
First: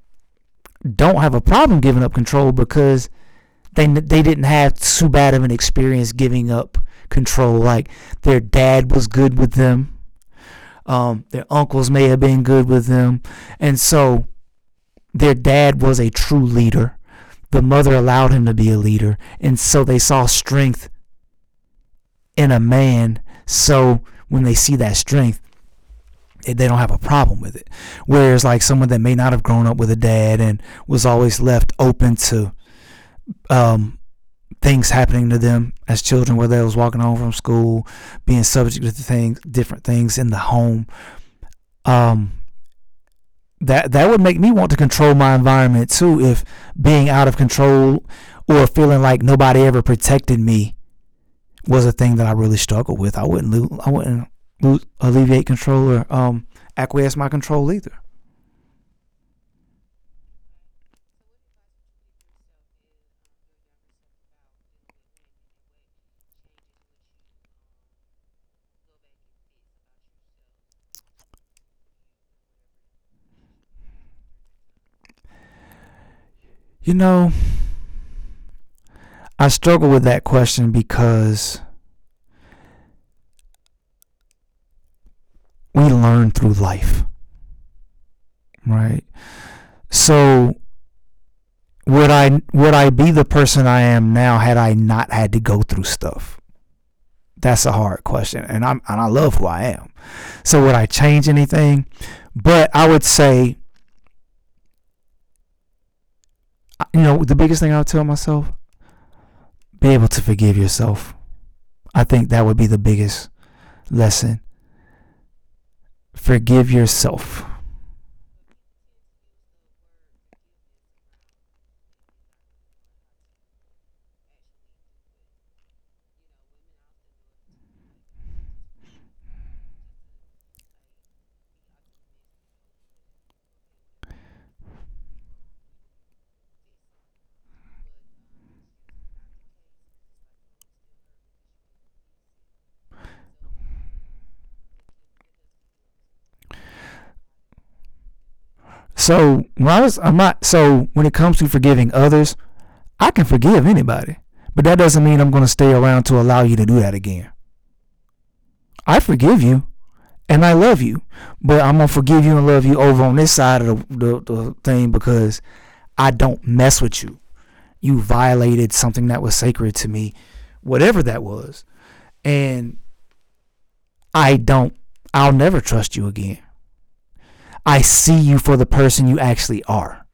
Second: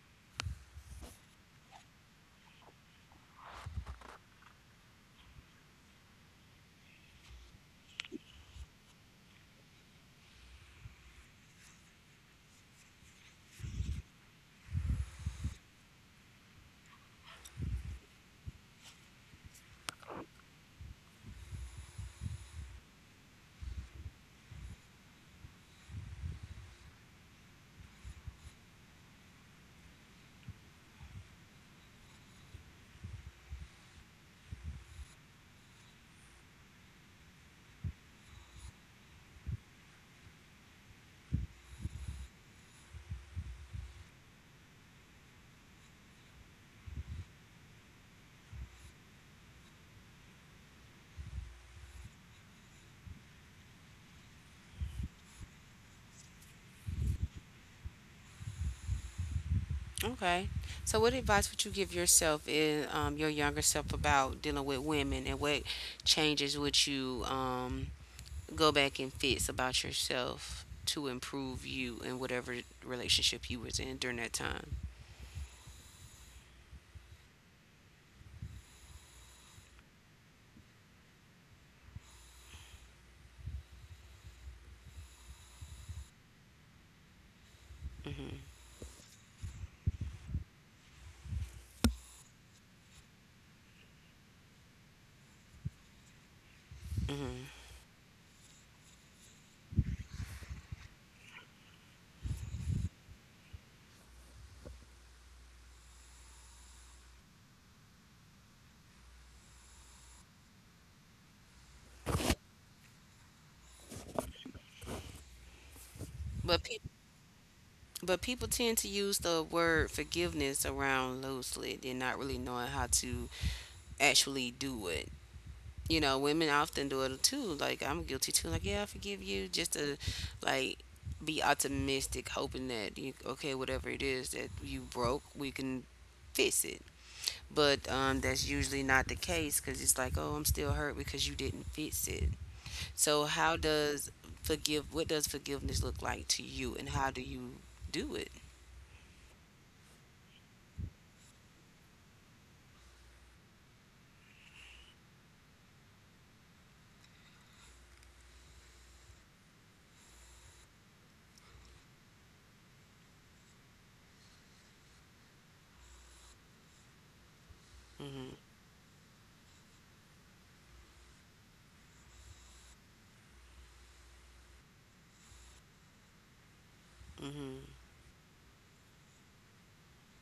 don't have a problem giving up control because they they didn't have too bad of an experience giving up control. Like their dad was good with them, um, their uncles may have been good with them, and so their dad was a true leader. The mother allowed him to be a leader, and so they saw strength in a man. So when they see that strength, they they don't have a problem with it. Whereas like someone that may not have grown up with a dad and was always left open to um, things happening to them as children, whether they was walking home from school, being subject to things, different things in the home. Um, that that would make me want to control my environment too. If being out of control or feeling like nobody ever protected me was a thing that I really struggled with, I wouldn't lo- I wouldn't lo- alleviate control or um, acquiesce my control either.
Okay. So, what advice would you give yourself in, um, your younger self about dealing with women, and what changes would you, um, go back and fix about yourself to improve you in whatever relationship you was in during that time?
You know, I struggle with that question because we learn through life,
Hmm.
right? So would I would I be the person I am now had I not had to go through stuff? That's a hard question, and I'm and I love who I am. So would I change anything? But I would say, you know, the biggest thing I would tell myself: be able to forgive yourself. I think that would be the biggest lesson.
But
Forgive
pe-
yourself.
but people tend to use the word forgiveness around loosely, and not really knowing how to actually do it. You know, women often do it too. Like I'm guilty too. Like, yeah, I forgive you, just to like be optimistic, hoping that you okay, whatever it is that you broke, we can fix it. But, um, that's usually not the case because it's like, oh, I'm still hurt because you didn't fix it. So how does forgive? What does forgiveness look like to you, and how do you do it?
So when I was, I'm not. So when it comes to forgiving others, I can forgive anybody, but that doesn't mean I'm going to stay around to allow you to do that again. I forgive you, and I love you, but I'm gonna forgive you and love you over on this side of the, the, the thing because I don't mess with you. You
Mm-hmm.
violated something that was sacred to me, whatever that was, and I don't. I'll never trust you again.
Mm-hmm.
I see you for the person you actually are.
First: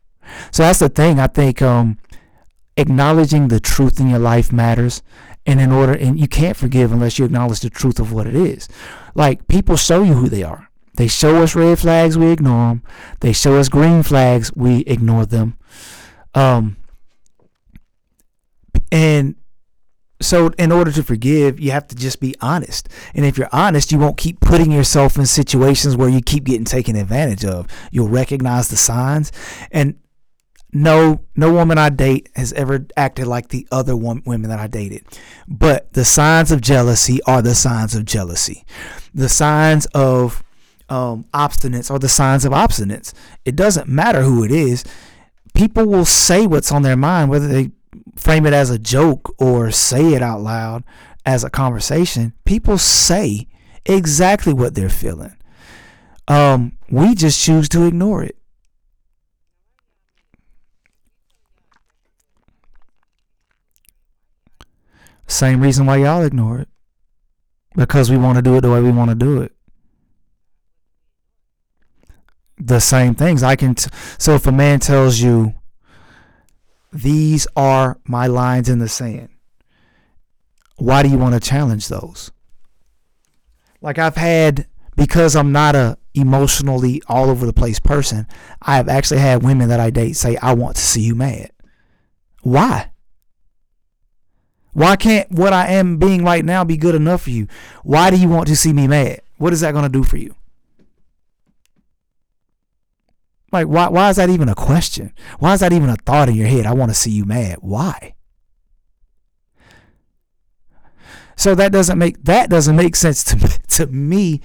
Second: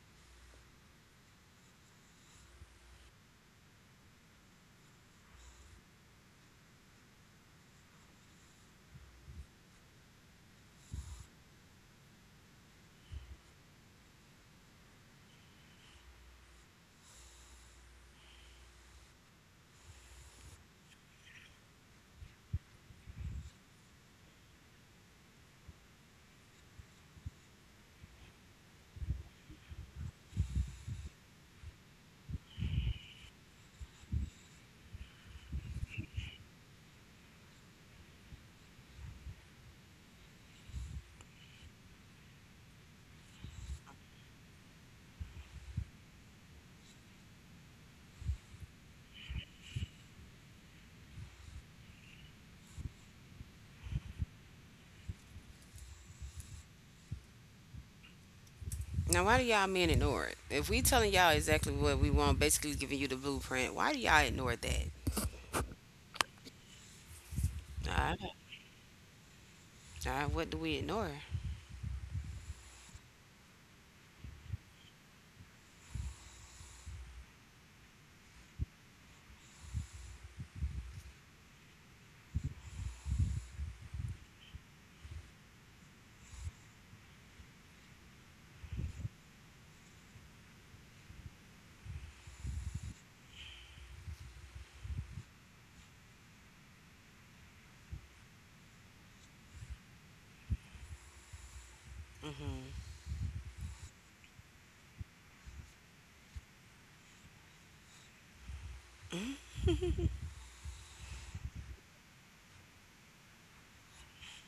So that's the thing. I think um, acknowledging the truth in your life matters. And in order, and you can't forgive unless you acknowledge the truth of what it is. Like, people show you who they are, they show us red flags, we ignore them, they show us green flags, we ignore them, um and so in order to forgive you have to just be honest. And if you're honest, you won't keep putting yourself in situations where you keep getting taken advantage of. You'll recognize the signs. And no no woman I date has ever acted like the other wom- women that I dated. But the signs of jealousy are the signs of jealousy. The signs of um, obstinance are the signs of obstinance. It doesn't matter who it is. People will say what's on their mind, whether they frame it as a joke or say it out loud as a conversation. People say exactly what they're feeling. Um, we just choose to ignore it.
Now, why do y'all men ignore it? If we telling y'all exactly what we want, basically giving you the blueprint, why do y'all ignore that?
Same reason why y'all ignore it. Because we want to do it the way we want to do it.
Uh, what do we ignore?
The same things I can. T- so if a man tells you these are my lines in the sand, why do you want to challenge those? Like I've had, because I'm not a emotionally all over the place person. I have actually had women that I date say, "I want to see you mad." Why? Why can't what I am being right now be good enough for you? Why do you want to see me mad? What is that going to do for you?
Hmm.
Like, why, why is that even a question? Why is that even a thought in your head? I want to see you mad. Why? So that doesn't make that doesn't make sense to me, to me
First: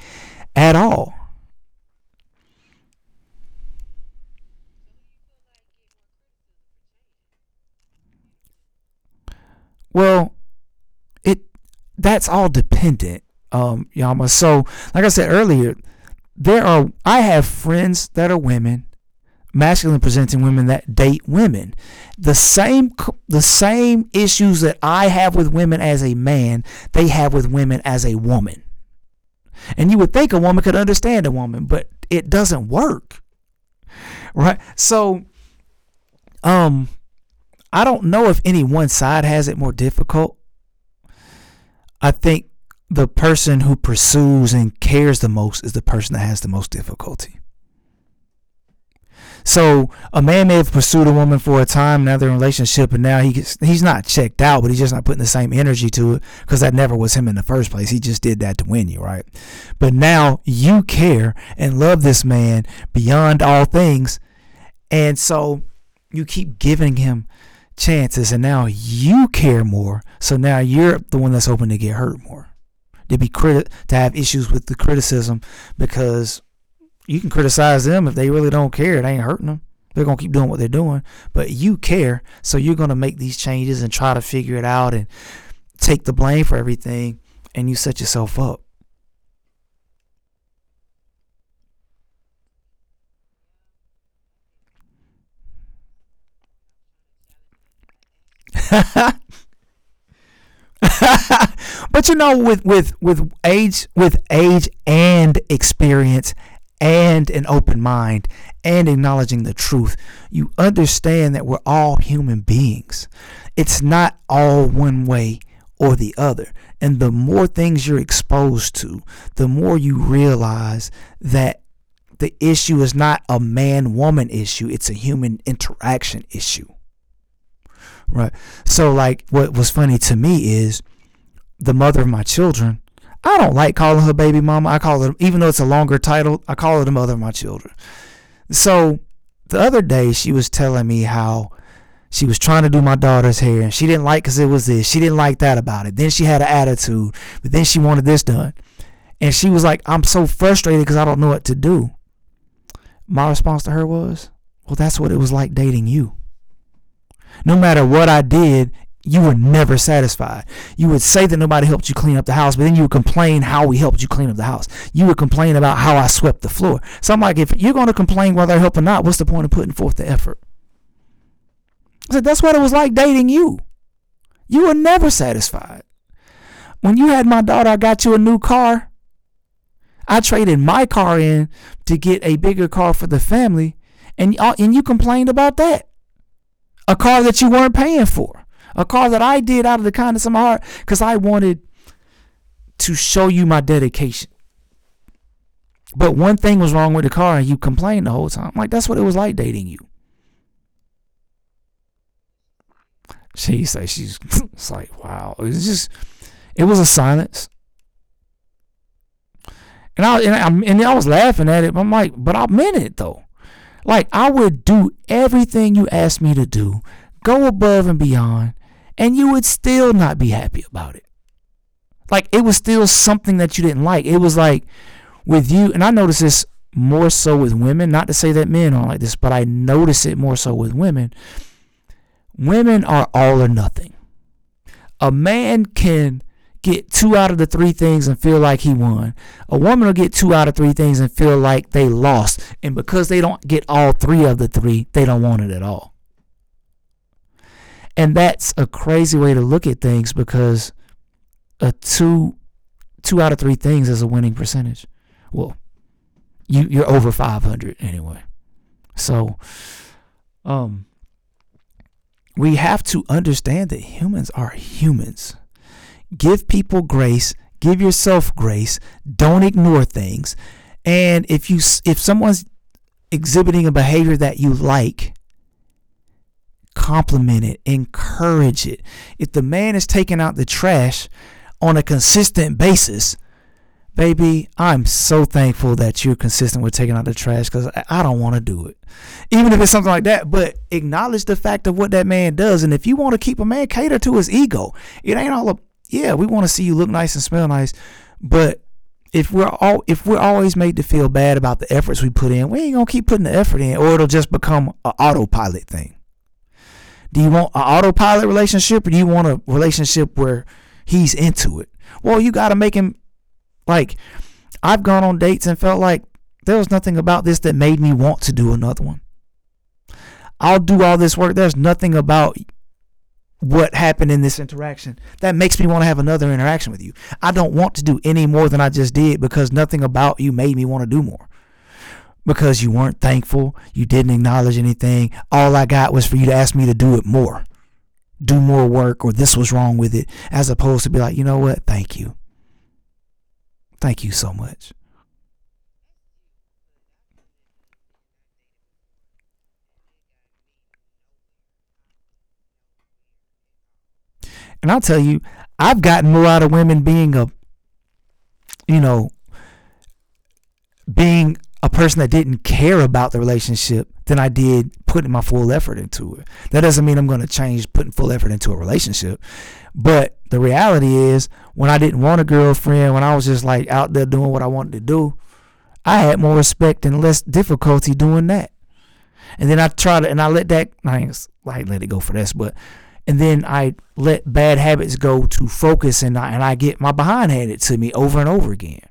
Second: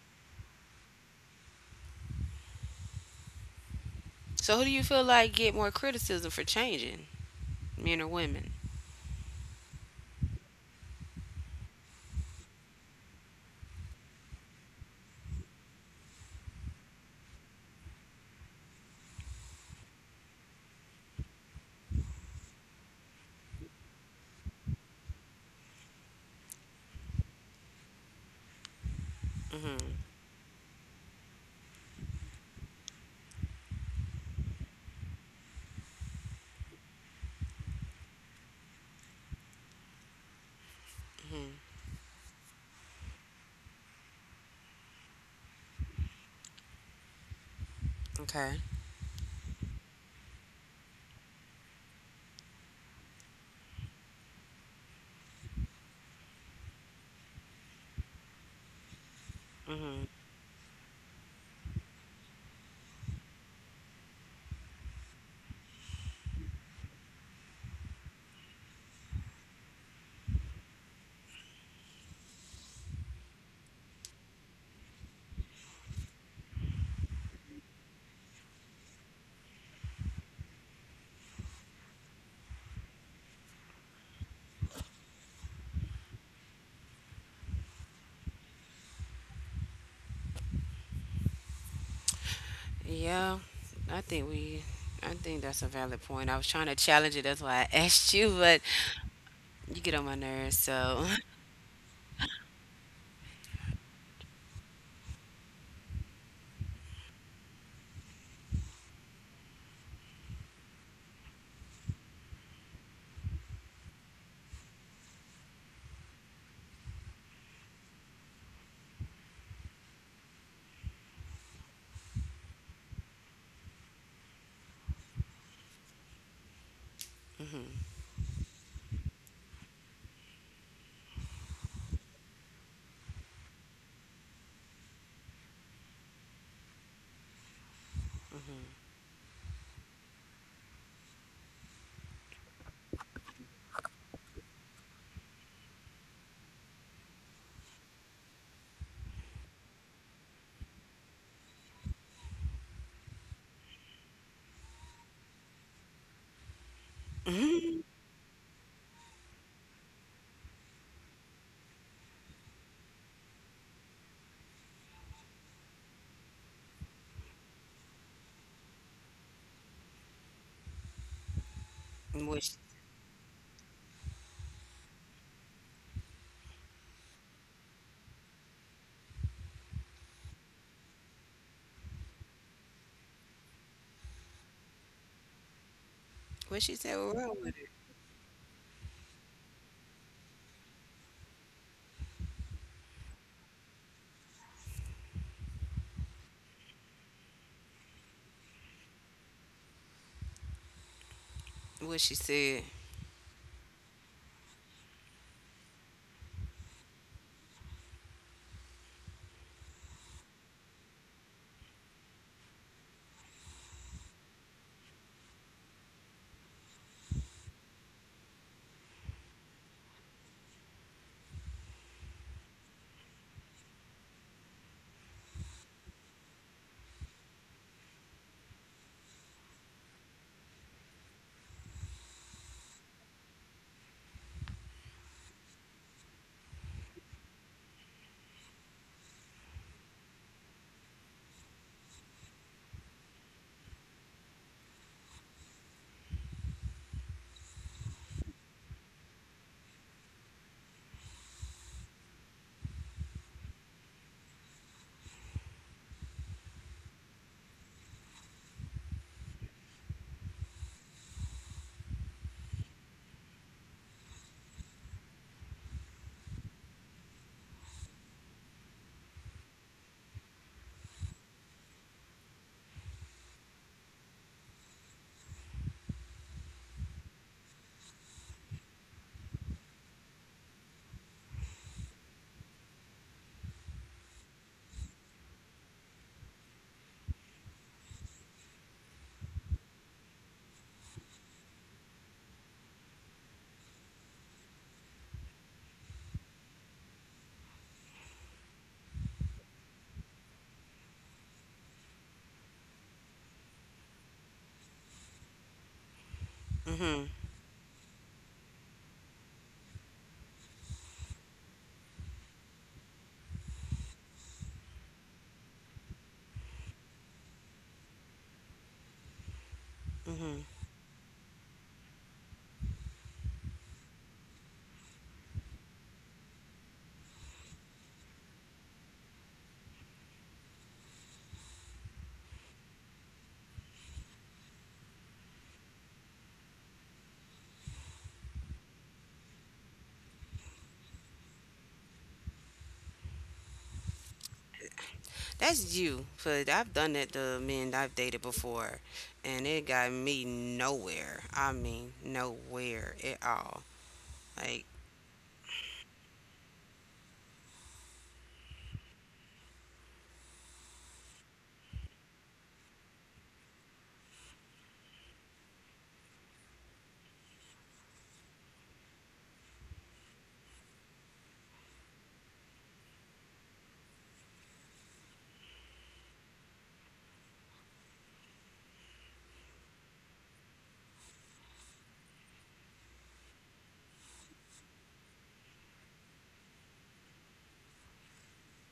at all.
So, who do you feel like get more criticism for changing, men or women?
Well, it that's all dependent, um, Yama. So like I said earlier, there are I have friends that are women, masculine presenting women that date women. The same the same issues that I have with women as a man, they have with women as a woman.
Hmm.
And you would think a woman could understand a woman, but it doesn't work, right? So um I don't know if any one side has it more difficult.
Hmm.
I think the person who pursues and cares the most is the person that has the most difficulty.
Okay.
So a man may have pursued a woman for a time, now they're in a relationship, and now he gets, he's not checked out, but he's just not putting the same energy to it because that never was him in the first place. He just did that to win you, right? But
Hmm.
now you care and love this man beyond all things, and so you keep giving him chances, and now you care more. So now you're the one that's hoping to get hurt more, to be criti- to have issues with the criticism because you can criticize them if they really don't care. It ain't hurting them. They're gonna keep doing what they're doing, but you care, so you're gonna make these changes and try to figure it out and take the blame for everything, and you set yourself up.
Yeah, I think we. I think that's a valid point. I was trying to challenge it. That's why I asked you, but you get on my nerves. So,
But you know, with with with age, with age and experience, and an open mind, and acknowledging the truth, you understand that we're all human beings. It's not all one way or the other. And the more things you're exposed to, the more you realize that the issue is not a man woman issue, it's a human interaction issue.
hmm.
Right. So, like, what was funny to me is the mother of my children. I don't like calling her baby mama. I call her, even though it's a longer title, I call her the mother of my children. So the other day, she was telling me how she was trying to do my daughter's hair and she didn't like because it was this. She didn't like that about it. Then she had an attitude, but then she wanted this done. And she was like, I'm so frustrated because I don't know what to do. My response to her was, well, that's what it was like dating you. No matter
Hmm.
what I did, you were never satisfied. You would say that nobody helped you clean up the house, but then you would complain how we helped you clean up the house. You would complain about how I swept the floor. So I'm like, if you're going to complain whether I help or not, what's the point of putting forth the effort? I said, that's
Hmm.
what
What
it
she,
was like dating you. You were never satisfied. When you had my daughter, I got you a new car. I traded my car in to get a bigger car for the family, and, uh, and you complained about that.
what she
A
said
car
was
that
wrong
you
with
weren't
it.
paying for, a car that I did out of the kindness of my heart because I wanted to show you my dedication. But one thing was wrong with the car, and you complained the whole time. Like that's what it was like dating you.
What she said.
She said she's it's like wow. It's just it was a silence, and I and I, and I was laughing at it. I'm like, but I meant it though. Like I would do everything you asked me to do, go above and beyond, and you would still not be happy about it. Like it was still something that you didn't like. It was like with you, and I notice this more so with women, not to say that men aren't like this, but I notice it more so with women. Women are all or nothing. A man can get two out of the three things and feel like he won. A woman will get two out of three things and feel like they lost. And because they don't get all three of the three, they don't want it at all. And that's a crazy way to look at things because a two two out of three things is a winning percentage. Well, you you're over five hundred anyway. So, um we have to understand that humans are humans. Give people grace, give yourself grace, don't ignore things. And if you if someone's exhibiting a behavior that you like, compliment it, encourage it. If the man is taking out the trash on a consistent basis, baby, I'm so thankful that you're consistent with taking out the trash because I don't want to do it. Even if it's something like that, but acknowledge the fact of what that man does. And if you want to keep a man, cater to his ego. It ain't all a, yeah, we want to see you look nice and smell nice, but if we're all if we're always made to feel bad about the efforts we put in, we ain't gonna keep putting the effort in, or it'll just become an autopilot thing. Do
Hmm.
you want an autopilot relationship, or do you want a relationship where he's into it? Well, you gotta make him like I've gone on dates and felt like there was nothing about this that made me want to do another one. I'll
Hmm.
do all this work. There's nothing about what happened in this interaction that makes me want to have another interaction with you. I don't want to do any more than I just did because nothing about you made me want to do more. Because you weren't thankful, you didn't acknowledge anything. All I got was for you to ask me to do it more, do more work, or this was wrong with it, as opposed to be like, you know what? Thank you. Thank you so much.
That's you. But I've done that to men I've dated before, and it got me nowhere. I mean, nowhere at all.
And
Like,
I'll tell you, I've gotten more out of women being a, you know, being a person that didn't care about the relationship than I did putting my full effort into it. That doesn't mean I'm going to change putting full effort into a relationship. But the reality is, when I didn't want a girlfriend, when I was just like out there doing what I wanted to do, I had more respect and less difficulty doing that. And then I try to, and I let that, I ain't like let it go for this, but, and then I let bad habits go to focus and I, and I get my behind handed to me over and over again.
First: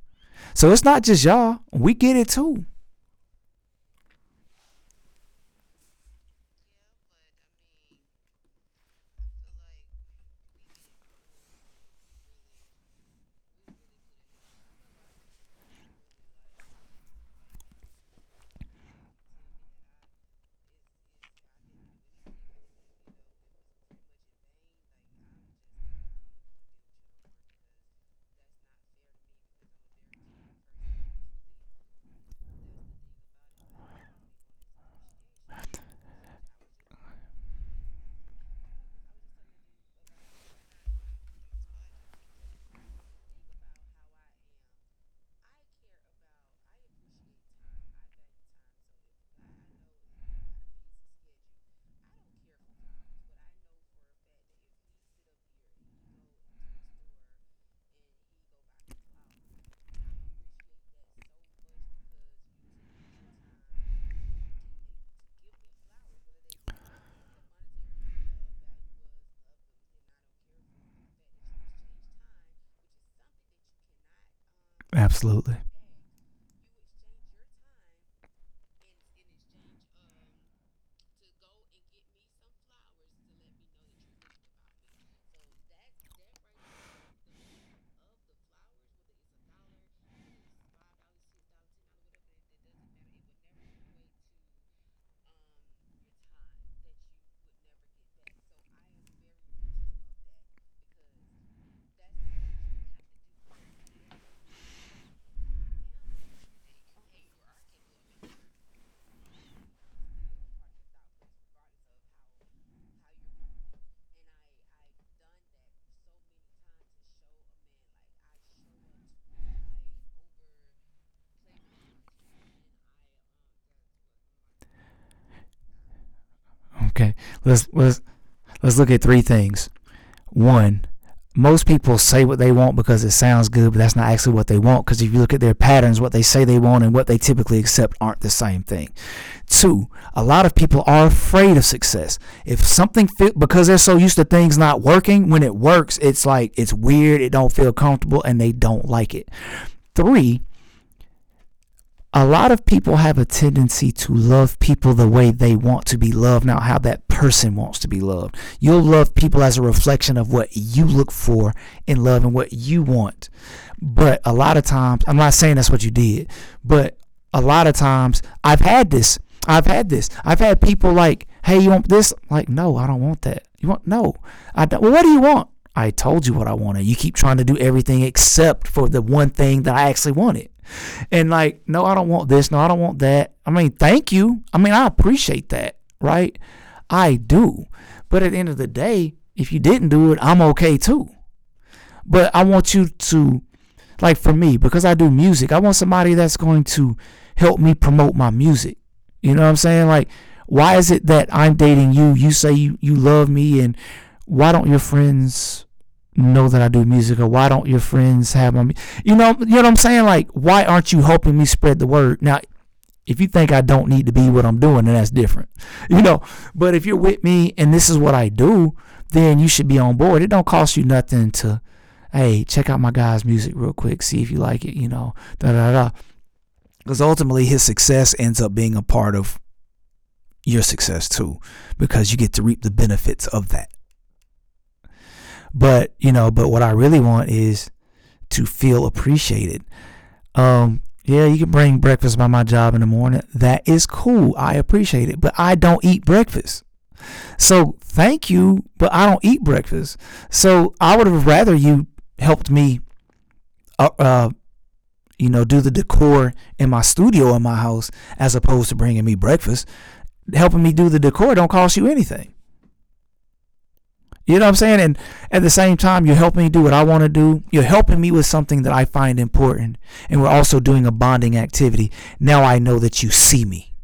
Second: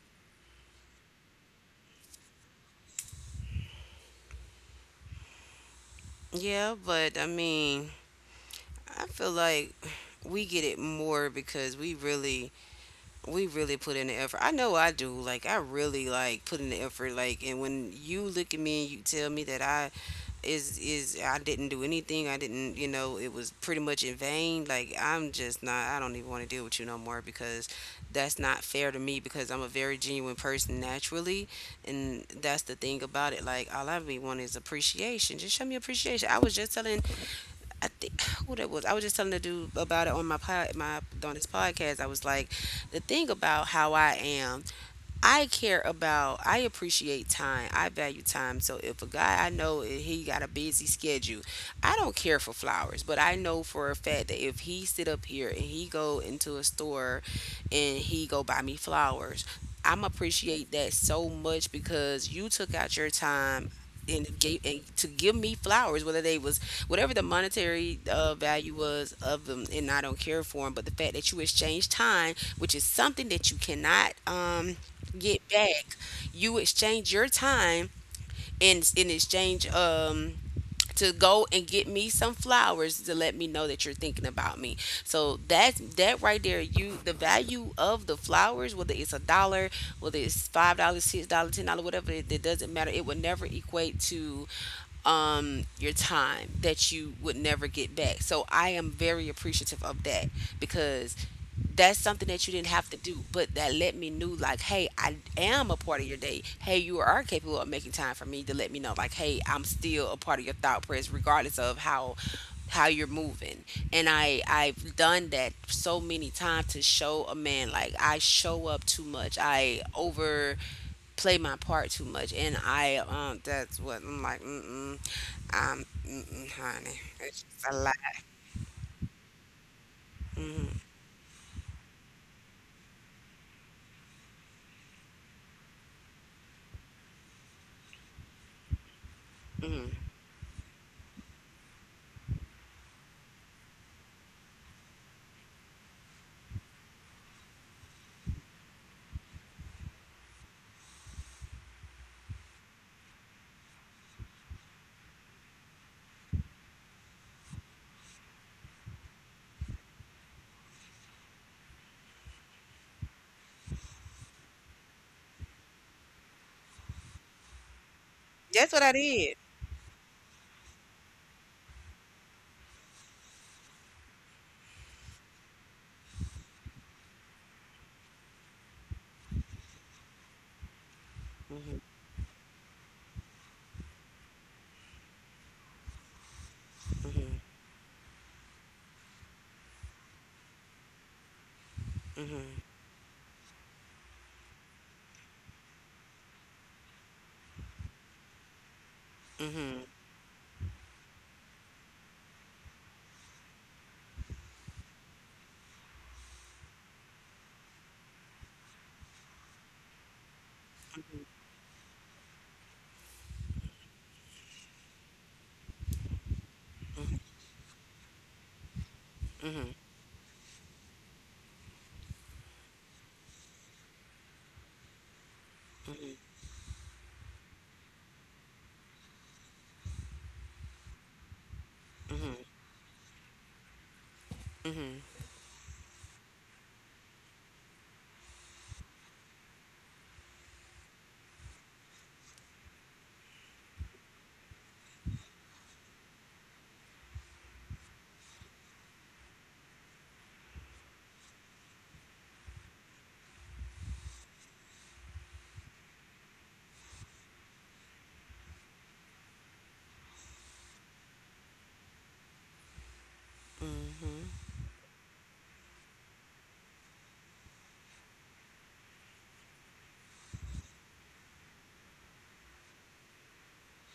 So it's not just y'all, we get it too.
yeah, but I mean, I feel like we get it more because we really we really put in the effort. I know I do. Like I really like put in the effort like and when you look at me and you tell me that I is is I didn't do anything. I didn't, you know, it was pretty much in vain. Like I'm just not I don't even want to deal with you no more because that's not fair to me because I'm a very genuine person naturally and that's the thing about it. Like all I really want is appreciation. Just show me appreciation. I was just telling I think who that was. I was just telling the dude about it on my pod my on his podcast. I was like, the thing about how I am, I care about, I appreciate time. I value time. So if a guy I know eh, he got a busy schedule, I don't care for flowers, but I know for a fact that if he sit up here and he go into a store and he go buy me flowers, I'm appreciate that so much because you took out your time and gave and to give me flowers, whether they was whatever the monetary uh, value was of them, and I don't care for them. But the fact that you exchange time, which is something that you cannot um get
Absolutely.
back, you exchange your time in in exchange um to go and get me some flowers to let me know that you're thinking about me. So that's that right there. You The value of the flowers, whether it's a dollar, whether it's five dollars, six dollars, ten dollars, whatever, it, it doesn't matter. It would never equate to um your time that you would never get back. So I am very appreciative of that because that's something that you didn't have to do, but that let me know, like, hey, I am a part of your day. Hey, you are capable of making time for me to let me know, like, hey, I'm still a part of your thought press, regardless of how how you're moving. And I I've done that so many times to show a man like I show up too much. I overplay my part too much, and I um that's what I'm like. Mm mm. Um, mm mm, honey,
Okay.
it's just
Let's
a lot.
let's let's look at three things. One, most people say what they want because it sounds good, but that's not actually what they want. Because if you look at their patterns, what they say they want and what they typically accept aren't the same thing. Two,
Mm.
a lot of people are afraid of success. If something fit because they're so used to things not working, when it works, it's like it's weird, it don't feel comfortable, and they don't like it. Three, a lot of people have a tendency to love people the way they want to be loved, not how that person wants to be loved. You'll love people as a reflection of what you look for in love and what you want. But a lot of times, I'm not saying that's what you did, but a lot of times I've
That's what I
had this.
did.
I've had this. I've had people like, hey, you want this? I'm like, no, I don't want that. You want, no. I don't. Well, what do you want? I told you what I wanted. You keep trying to do everything except for the one thing that I actually wanted and like,
Hmm.
no, I don't want this. No, I don't want that. I mean, thank you. I mean, I appreciate that, right? I
Hmm.
do. But at the end of the day, if you didn't do it, I'm okay too. But
Hmm.
I want you to like for me because I do music, I want somebody that's going to help me promote my music. You know what I'm
Hmm.
saying? Like, why is it that I'm dating you? You say you, you love me, and why don't your friends know that I do music, or why don't your friends have my? Mu- You know, you know what I'm saying? Like, why aren't you helping me spread the word? Now, if you think I don't need to be what I'm doing, then that's different. You know, but if you're with me and this is what I do, then you should be on board. It don't cost you nothing to hey, check out my guy's music real quick, see if you like it, you know, da da da. Because ultimately, his success ends up being a part of your success too, because you get to reap the benefits of that. But, you know, but what I really want is to feel appreciated. Um, yeah, you can bring breakfast by my job in the morning. That is cool. I appreciate it. But I don't eat breakfast. So thank you, but I don't eat breakfast. So I would have rather you helped me uh, uh, you know, do the decor in my studio in my house as opposed to bringing me breakfast. Helping me do the decor don't cost you anything. You know what I'm saying? And at the same time, you're helping me do what I want to do. You're helping me with something that I find important. And we're also doing a bonding activity. Now I know that you see me.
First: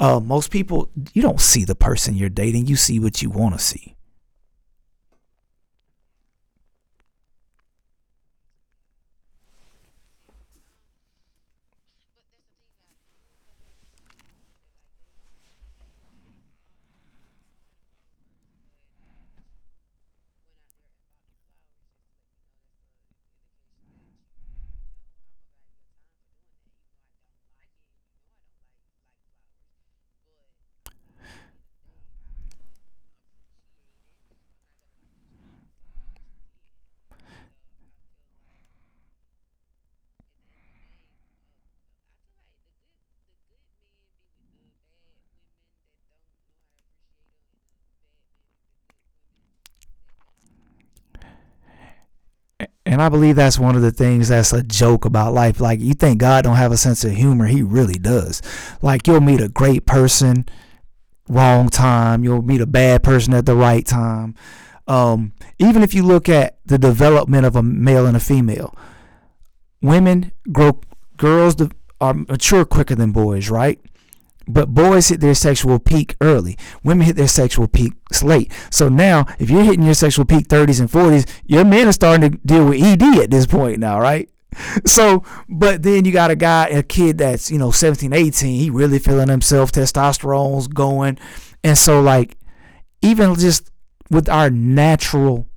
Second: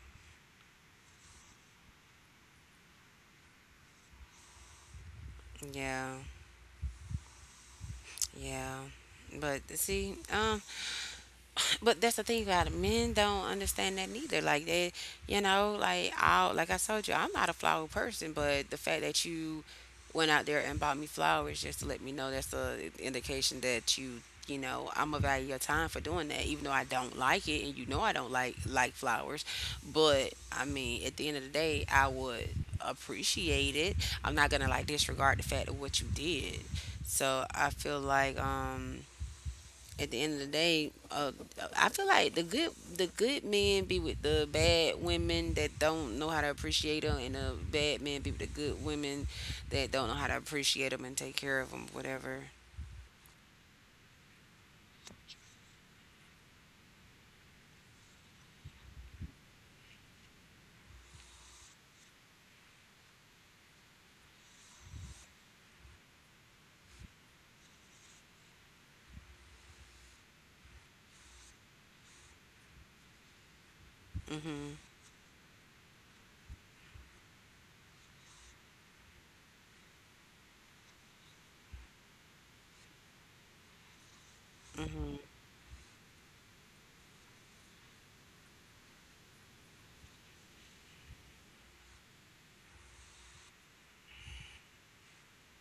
Uh, most people, you don't see the person you're dating, you see what you want to see.
Yeah, yeah. But see, um, but that's the thing about it. Men don't understand that neither. Like they, you know, like I, like I told you, I'm not a flower person. But the fact that you went out there and bought me flowers just to let me know, that's a indication that you, you know, I'm gonna value your time for doing that, even though I don't like it, and you know I don't like like flowers. But I mean, at the end of the day, I would appreciate it. I'm not gonna like disregard the fact of what you did. So I feel like um at the end of the day, uh, I feel like the good the good men be with the bad women that don't know how to appreciate them, and the bad men be with the good women that don't know how to appreciate them and take care of them, whatever.
And I believe that's one of the things that's a joke about life. Like, you think God don't have a sense of humor. He really does. Like, you'll meet a great person wrong time. You'll meet a bad person at the right time. Um, even if you look at the development of a male and a female, women grow, girls are mature quicker than boys, right? But
Mhm.
boys hit their sexual peak early. Women hit their sexual peaks late. So now, if you're hitting your sexual peak thirties and forties, your men are starting to deal with E D at this point now, right?
Mhm.
So, but then you got a guy, a kid that's, you know, seventeen, eighteen. He really feeling himself, testosterone's going. And so, like, even just with our natural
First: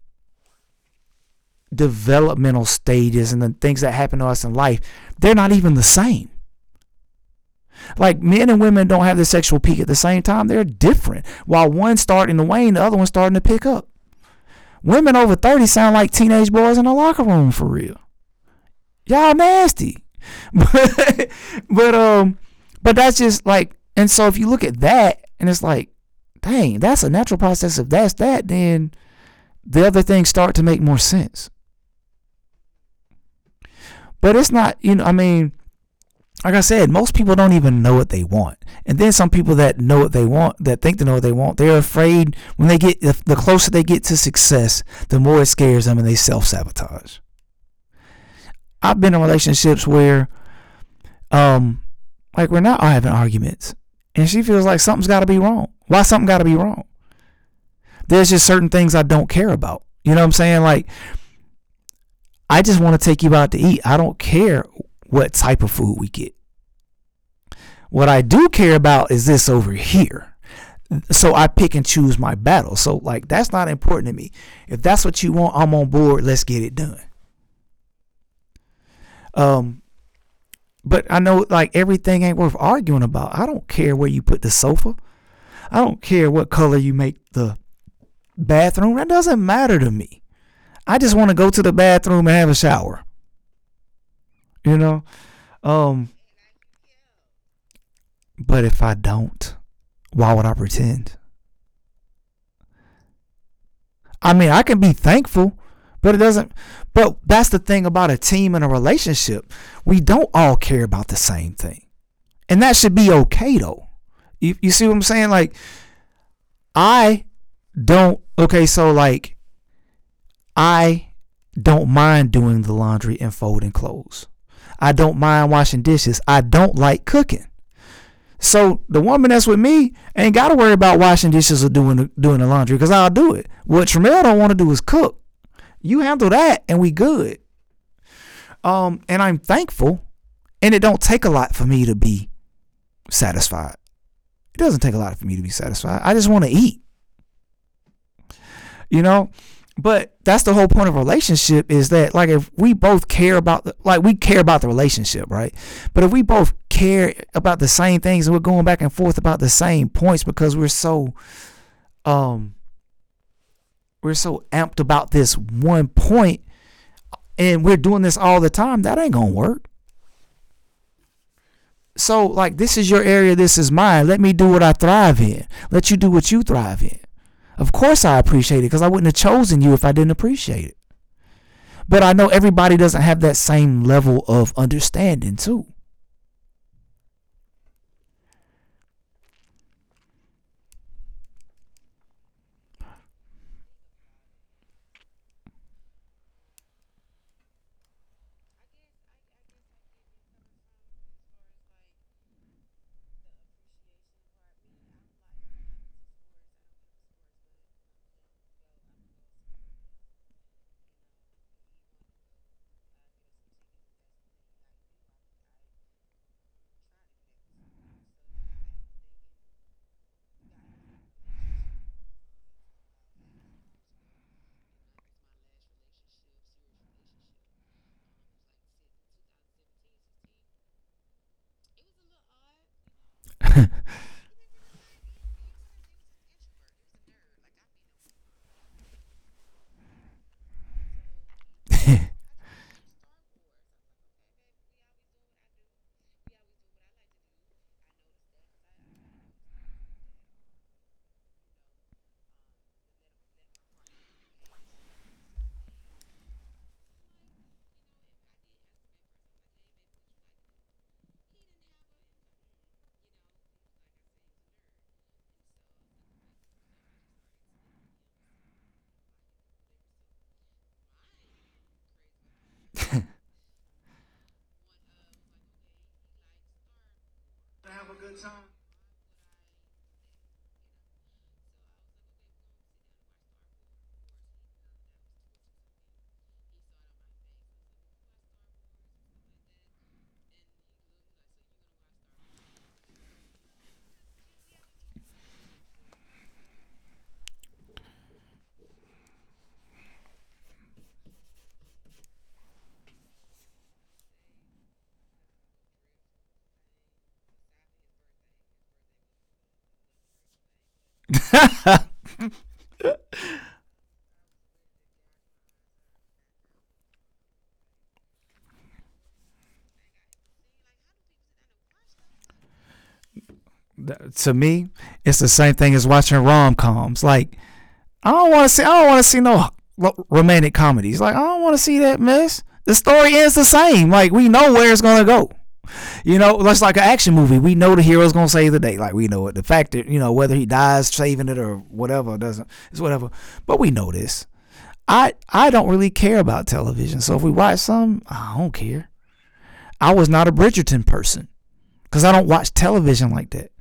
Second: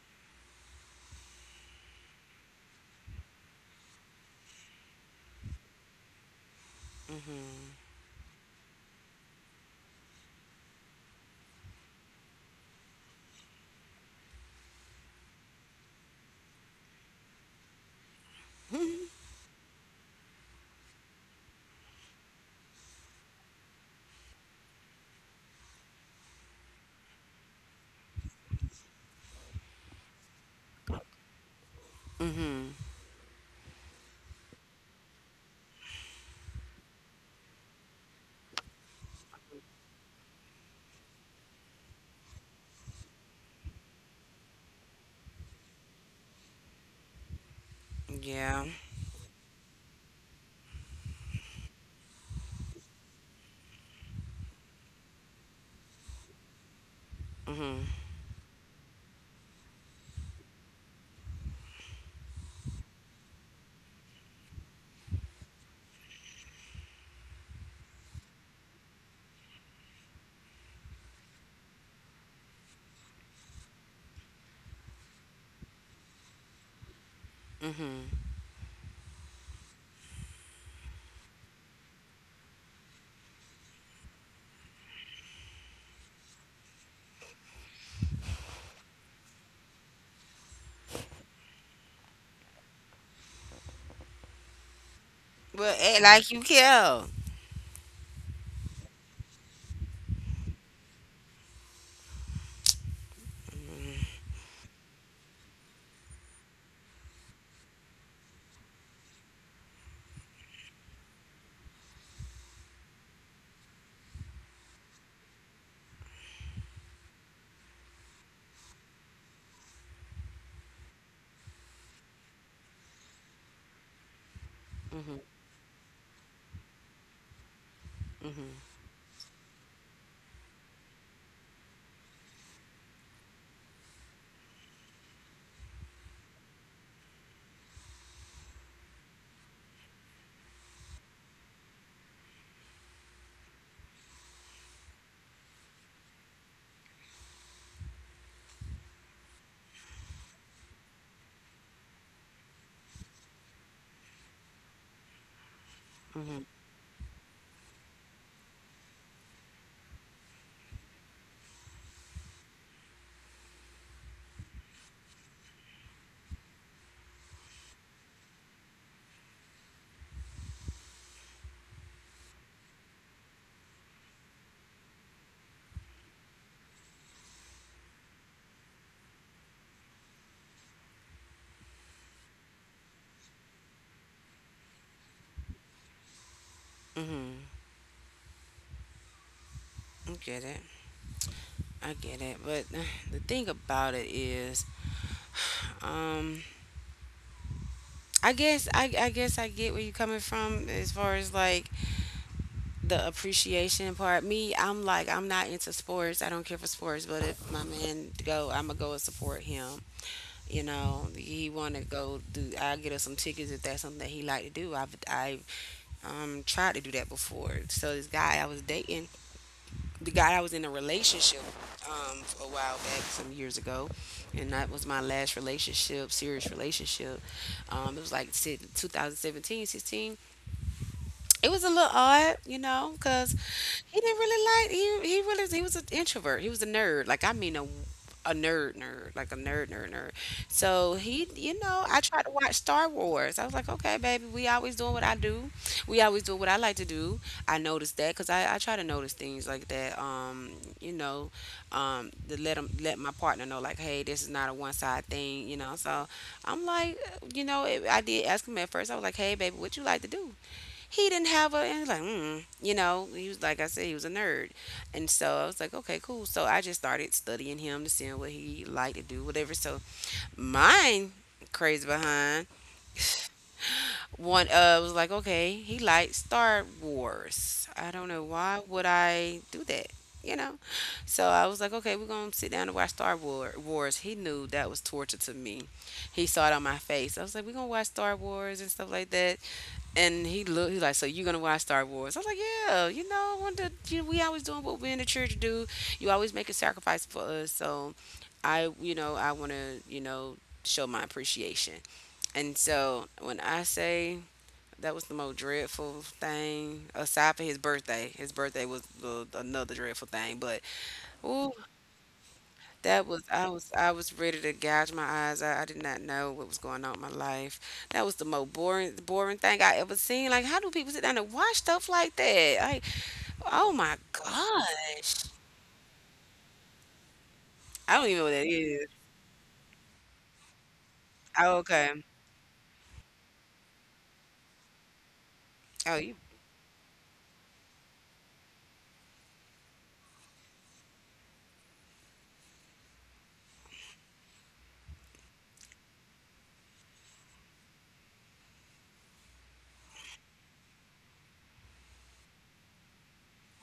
developmental stages and the things that happen to us in life, they're not even the same. Like men and women don't have the sexual peak at the same time, they're different. While one's starting to wane, the other one's starting to pick up. Women over thirty sound like teenage boys in the locker room, for real. Y'all nasty. But, but um but that's just like, and so if you look at that and it's like, dang, that's a natural process. If that's that, then the other things start to make more sense.
Mhm.
But it's not, you know, I mean, like I said, most people don't even know what they want. And then some people that know what they want, that think they know what they want, they're afraid when they get, the closer they get to success, the more it scares them and they self sabotage.
Yeah.
I've been in relationships where, um, like we're not having arguments and she feels like something's got to be wrong. Why something got to be wrong?
Mhm.
There's just certain things I don't care about. You know what I'm saying? Like, I just want to take you out to eat. I don't care what type of food we get. What I do care about is this over here. So I pick and choose my battle. So like that's not important to me. If that's what you want, I'm on board. Let's get it done.
Mhm.
Um, but I know like everything ain't worth arguing about. I don't care where you put the sofa. I don't care what color you make the bathroom. That doesn't matter to me. I just want to go to the bathroom and have a shower. You know.
But act
Um,
like you care.
but if I don't, why would I pretend? I mean, I can be thankful, but it doesn't. But that's the thing about a team and a relationship. We don't all care about the same thing. And that should be okay, though. You, you see what I'm saying? Like, I don't. Okay, so like, I don't mind doing the laundry and folding clothes. I don't
Mhm.
mind washing dishes. I don't like cooking.
Mhm.
So the woman that's with me ain't got to worry about washing dishes or doing doing the laundry because I'll do it. What Tramell don't want to do is cook. You handle that and we good. Um, and I'm thankful. And it don't take a lot for me to be satisfied. It doesn't take a lot for me to be satisfied. I just want to eat, you know? But that's the whole point of a relationship is that like if we both care about the, like we care about the relationship, right? But if we
Mhm.
both care about the same things and we're going back and forth about the same points because we're so um we're so amped about this one point and we're doing this all the time, that ain't gonna work. So, like, this is your area, this is mine. Let me do what I thrive in. Let you do what you thrive in. Of course, I appreciate it because I wouldn't have chosen you if I didn't appreciate it. But I know everybody doesn't have that same level of understanding, too.
Mhm. I get it. I get it. But the thing about it is, um. I guess I, I guess I get where you're coming from as far as like the appreciation part. Me, I'm like I'm not into sports. I don't care for sports, but if my man go, I'ma go and support him. You know, he wanna go do. I get us some tickets if that's something that he like to do. I've I um tried to do that before. So this guy I was dating, the guy I was in a relationship um a while back, some years ago, and that was my last relationship, serious relationship. Um, it was like si- twenty seventeen. It was a little odd, you know, because he didn't really like he he really he was an introvert. He was a nerd, like I mean a a nerd nerd, like a nerd nerd nerd. So he, you know, I tried to watch Star Wars. I was like, okay, baby, we always doing what I do. We always do what I like to do. I noticed that because I I try to notice things like that. Um, you know, um, to let let 'em- let my partner know like, hey, this is not a one side thing, you know. So I'm like, you know, it, I did ask him at first. I was like, hey, baby, what you like to do? He didn't have a, and he's like mm, you know, he was like I said he was a nerd, and so I was like, okay, cool. So I just started studying him to see what he liked to do, whatever. So mine crazy behind one uh was like, okay, he liked Star Wars. I don't know why would I do that, you know. So I was like, okay, we're gonna sit down and watch star War- Wars. He knew that was torture to me. He saw it on my face. I was like, we're gonna watch Star Wars and stuff like that. And he looked. He's like, "So you gonna watch Star Wars?" I was like, "Yeah, you know, one of the- you, we always doing what we in the church do. You always make a sacrifice for us. So, I, you know, I want to, you know, show my appreciation." And so when I say that was the most dreadful thing, aside from his birthday, his birthday was the, another dreadful thing. But ooh, that was, I was I was ready to gouge my eyes. I, I did not know what was going on in my life. That was the most boring boring thing I ever seen. Like, how do people sit down and watch stuff like that? Like, oh my
To me, it's the
gosh.
same thing as watching rom coms. Like,
I don't
I
even know
don't
what
want
that
to see, I don't
is.
want to see no romantic comedies. Like, I don't want
Oh,
to see
okay.
that mess. The story ends the same. Like, we know where it's going to go.
Oh you.
You know, that's like an action movie. We know the hero's gonna save the day. Like we know it. The fact that you know whether he dies saving it or whatever doesn't, it's whatever. But we know this. I I don't really care about television. So if we watch some, I don't care. I was not a Bridgerton person because I don't watch television like that.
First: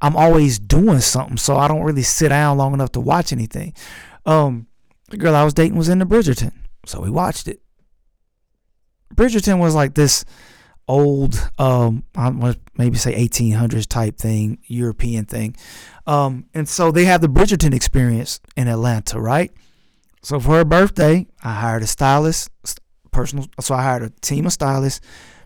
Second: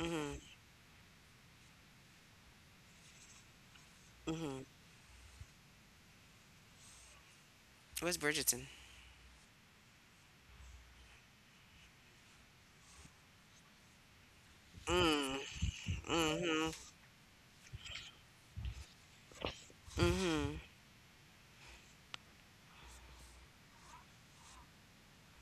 I'm always doing something, so I don't really sit down long enough to watch anything.
Mm
Um,
mhm.
the girl I was dating was into Bridgerton, so we watched it.
Where's Bridgerton?
Bridgerton was like this old, um, I want to maybe say eighteen hundreds type thing, European thing. Um, and so
Mm-hmm.
they have the Bridgerton experience in Atlanta, right? So for her birthday, I hired a stylist, personal. So I hired a team of stylists,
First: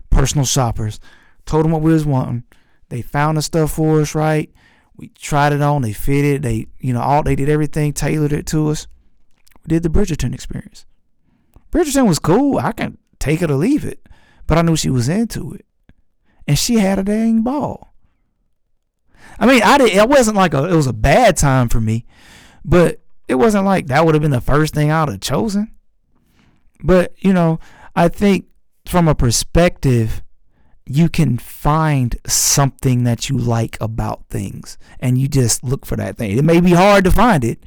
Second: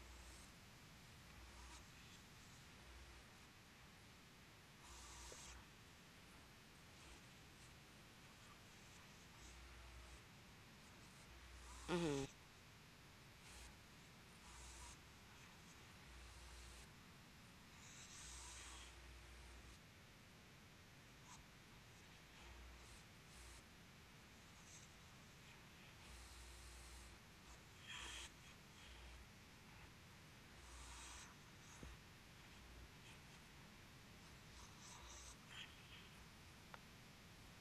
personal shoppers. Told them what we was wanting. They found the stuff for us, right? We tried it on. They fitted. They, you know, all they did everything, tailored it to us. We did the Bridgerton experience. Bridgerton was
Mm-hmm.
cool. I can take it or leave it, but I knew she was into it and she had a dang ball. I mean, I didn't. It wasn't like a. It was a bad time for me, but it wasn't like that would have been the first thing I'd have chosen. But you know, I think from a perspective, you can find something that you like about things, and you just look for that thing. It may be hard to find it,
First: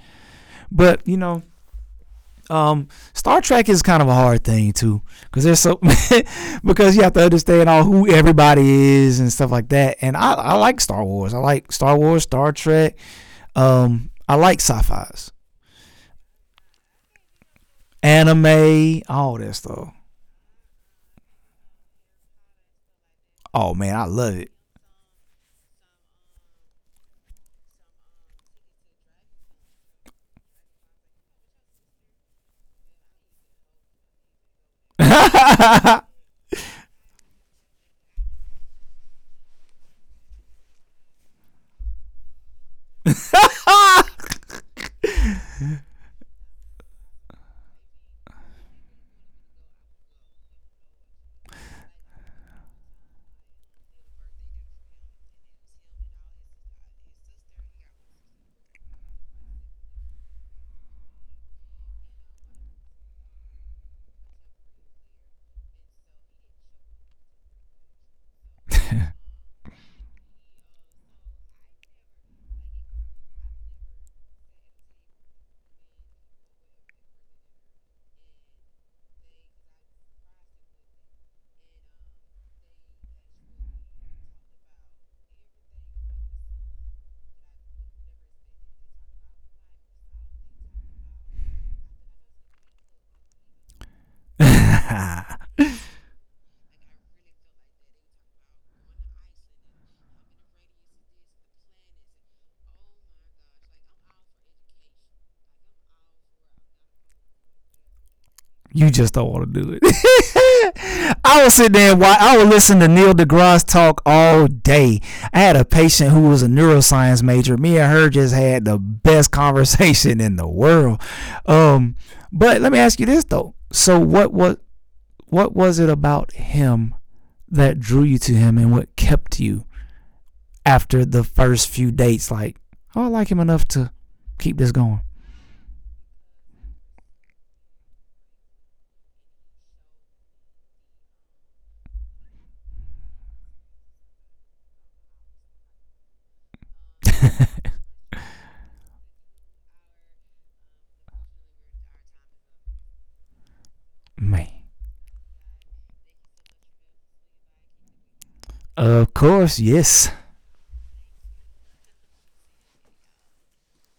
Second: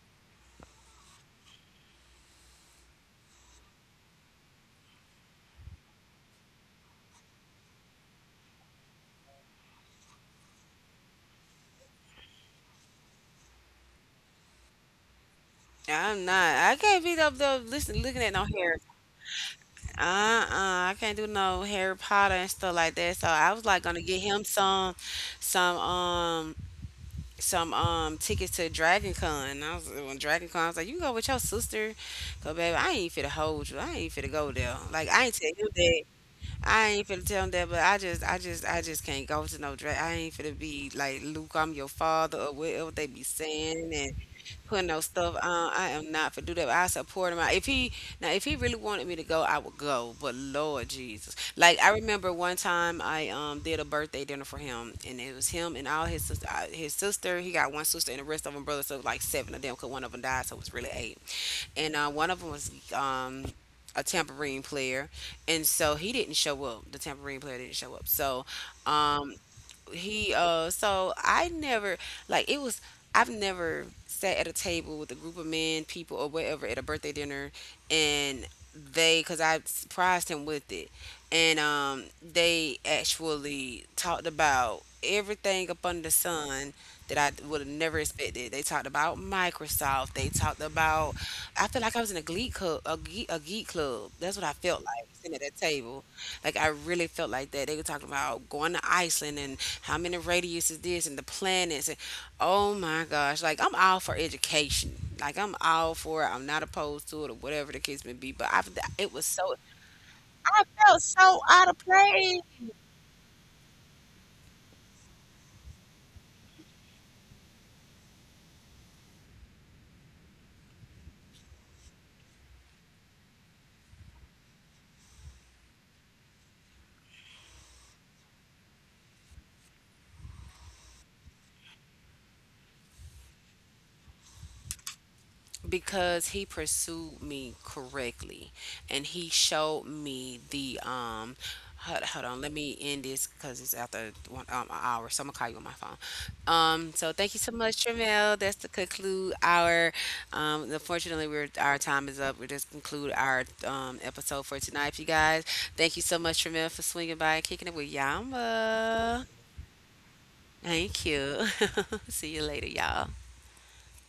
but you know. Um, Star Trek is kind of a hard thing too, because there's so because you have to understand all who everybody is and stuff like that. And I, I like Star Wars. I like Star Wars, Star Trek. Um, I like sci-fi's,
I'm not. I can't be up there listening, looking at no hair.
anime, all that stuff.
Uh uh I can't do no Harry Potter and stuff like that. So I was
Oh
like
man,
gonna
I
get him
love
some some um some um tickets to Dragon Con. I was when Dragon Con, I was like, "You go with your sister, go, baby. I ain't fit to hold you. I ain't fit to go there." Like I ain't tell you that. I ain't finna tell him that, but I just, I just, I just can't go to no drag. I ain't finna be like, "Luke, I'm your father," or whatever they be saying and
it.
putting no stuff on. I am not for do that. I support him. I, if he, now, if he really wanted me to go, I would go. But Lord Jesus, like I remember one time I um did a birthday dinner for him, and it was him and all his sister. uh, His sister, he got one sister, and the rest of them brothers. So it was like seven of them, cause one of them died, so it was really eight, and uh, one of them was um, a tambourine player, and so he didn't show up. The tambourine player didn't show up. So um, he uh so I never, like it was I've never sat at a table with a group of men, people or whatever at a birthday dinner and they, cuz I surprised him with it. And um they actually talked about everything up under the sun that I would have never expected. They talked about Microsoft. They talked about, I feel like I was in a glee club, a geek, a geek club. That's what I felt like sitting at that table. Like I really felt like that. They were talking about going to Iceland and how many radius is this and the planets and oh my gosh. Like I'm all for education. Like I'm all for it. I'm not opposed to it or whatever the case may be. But I,
You
it
just
was
don't
so
want to do it. I would
out of
sit there and watch,
praise.
I would listen to Neil deGrasse talk all day. I had a patient who was a neuroscience major. Me and her just had the best conversation in the world. Um, but let me ask you this though. So what was what was it about him that drew you to him and what kept you after the first few dates? Like, oh, I like him enough to keep this going.
Because he pursued me correctly and he showed me the um hold, hold on, let me end this because it's after one, um, an hour, so I'm gonna call you on my phone. Um so thank you so much, Tramel. That's to conclude our, um unfortunately we're, our time is up, we just conclude our um episode
Man.
for tonight, you guys. Thank you so much, Tramel, for swinging by and kicking it with
Of
yama.
course, yes.
Thank you. See you later, y'all.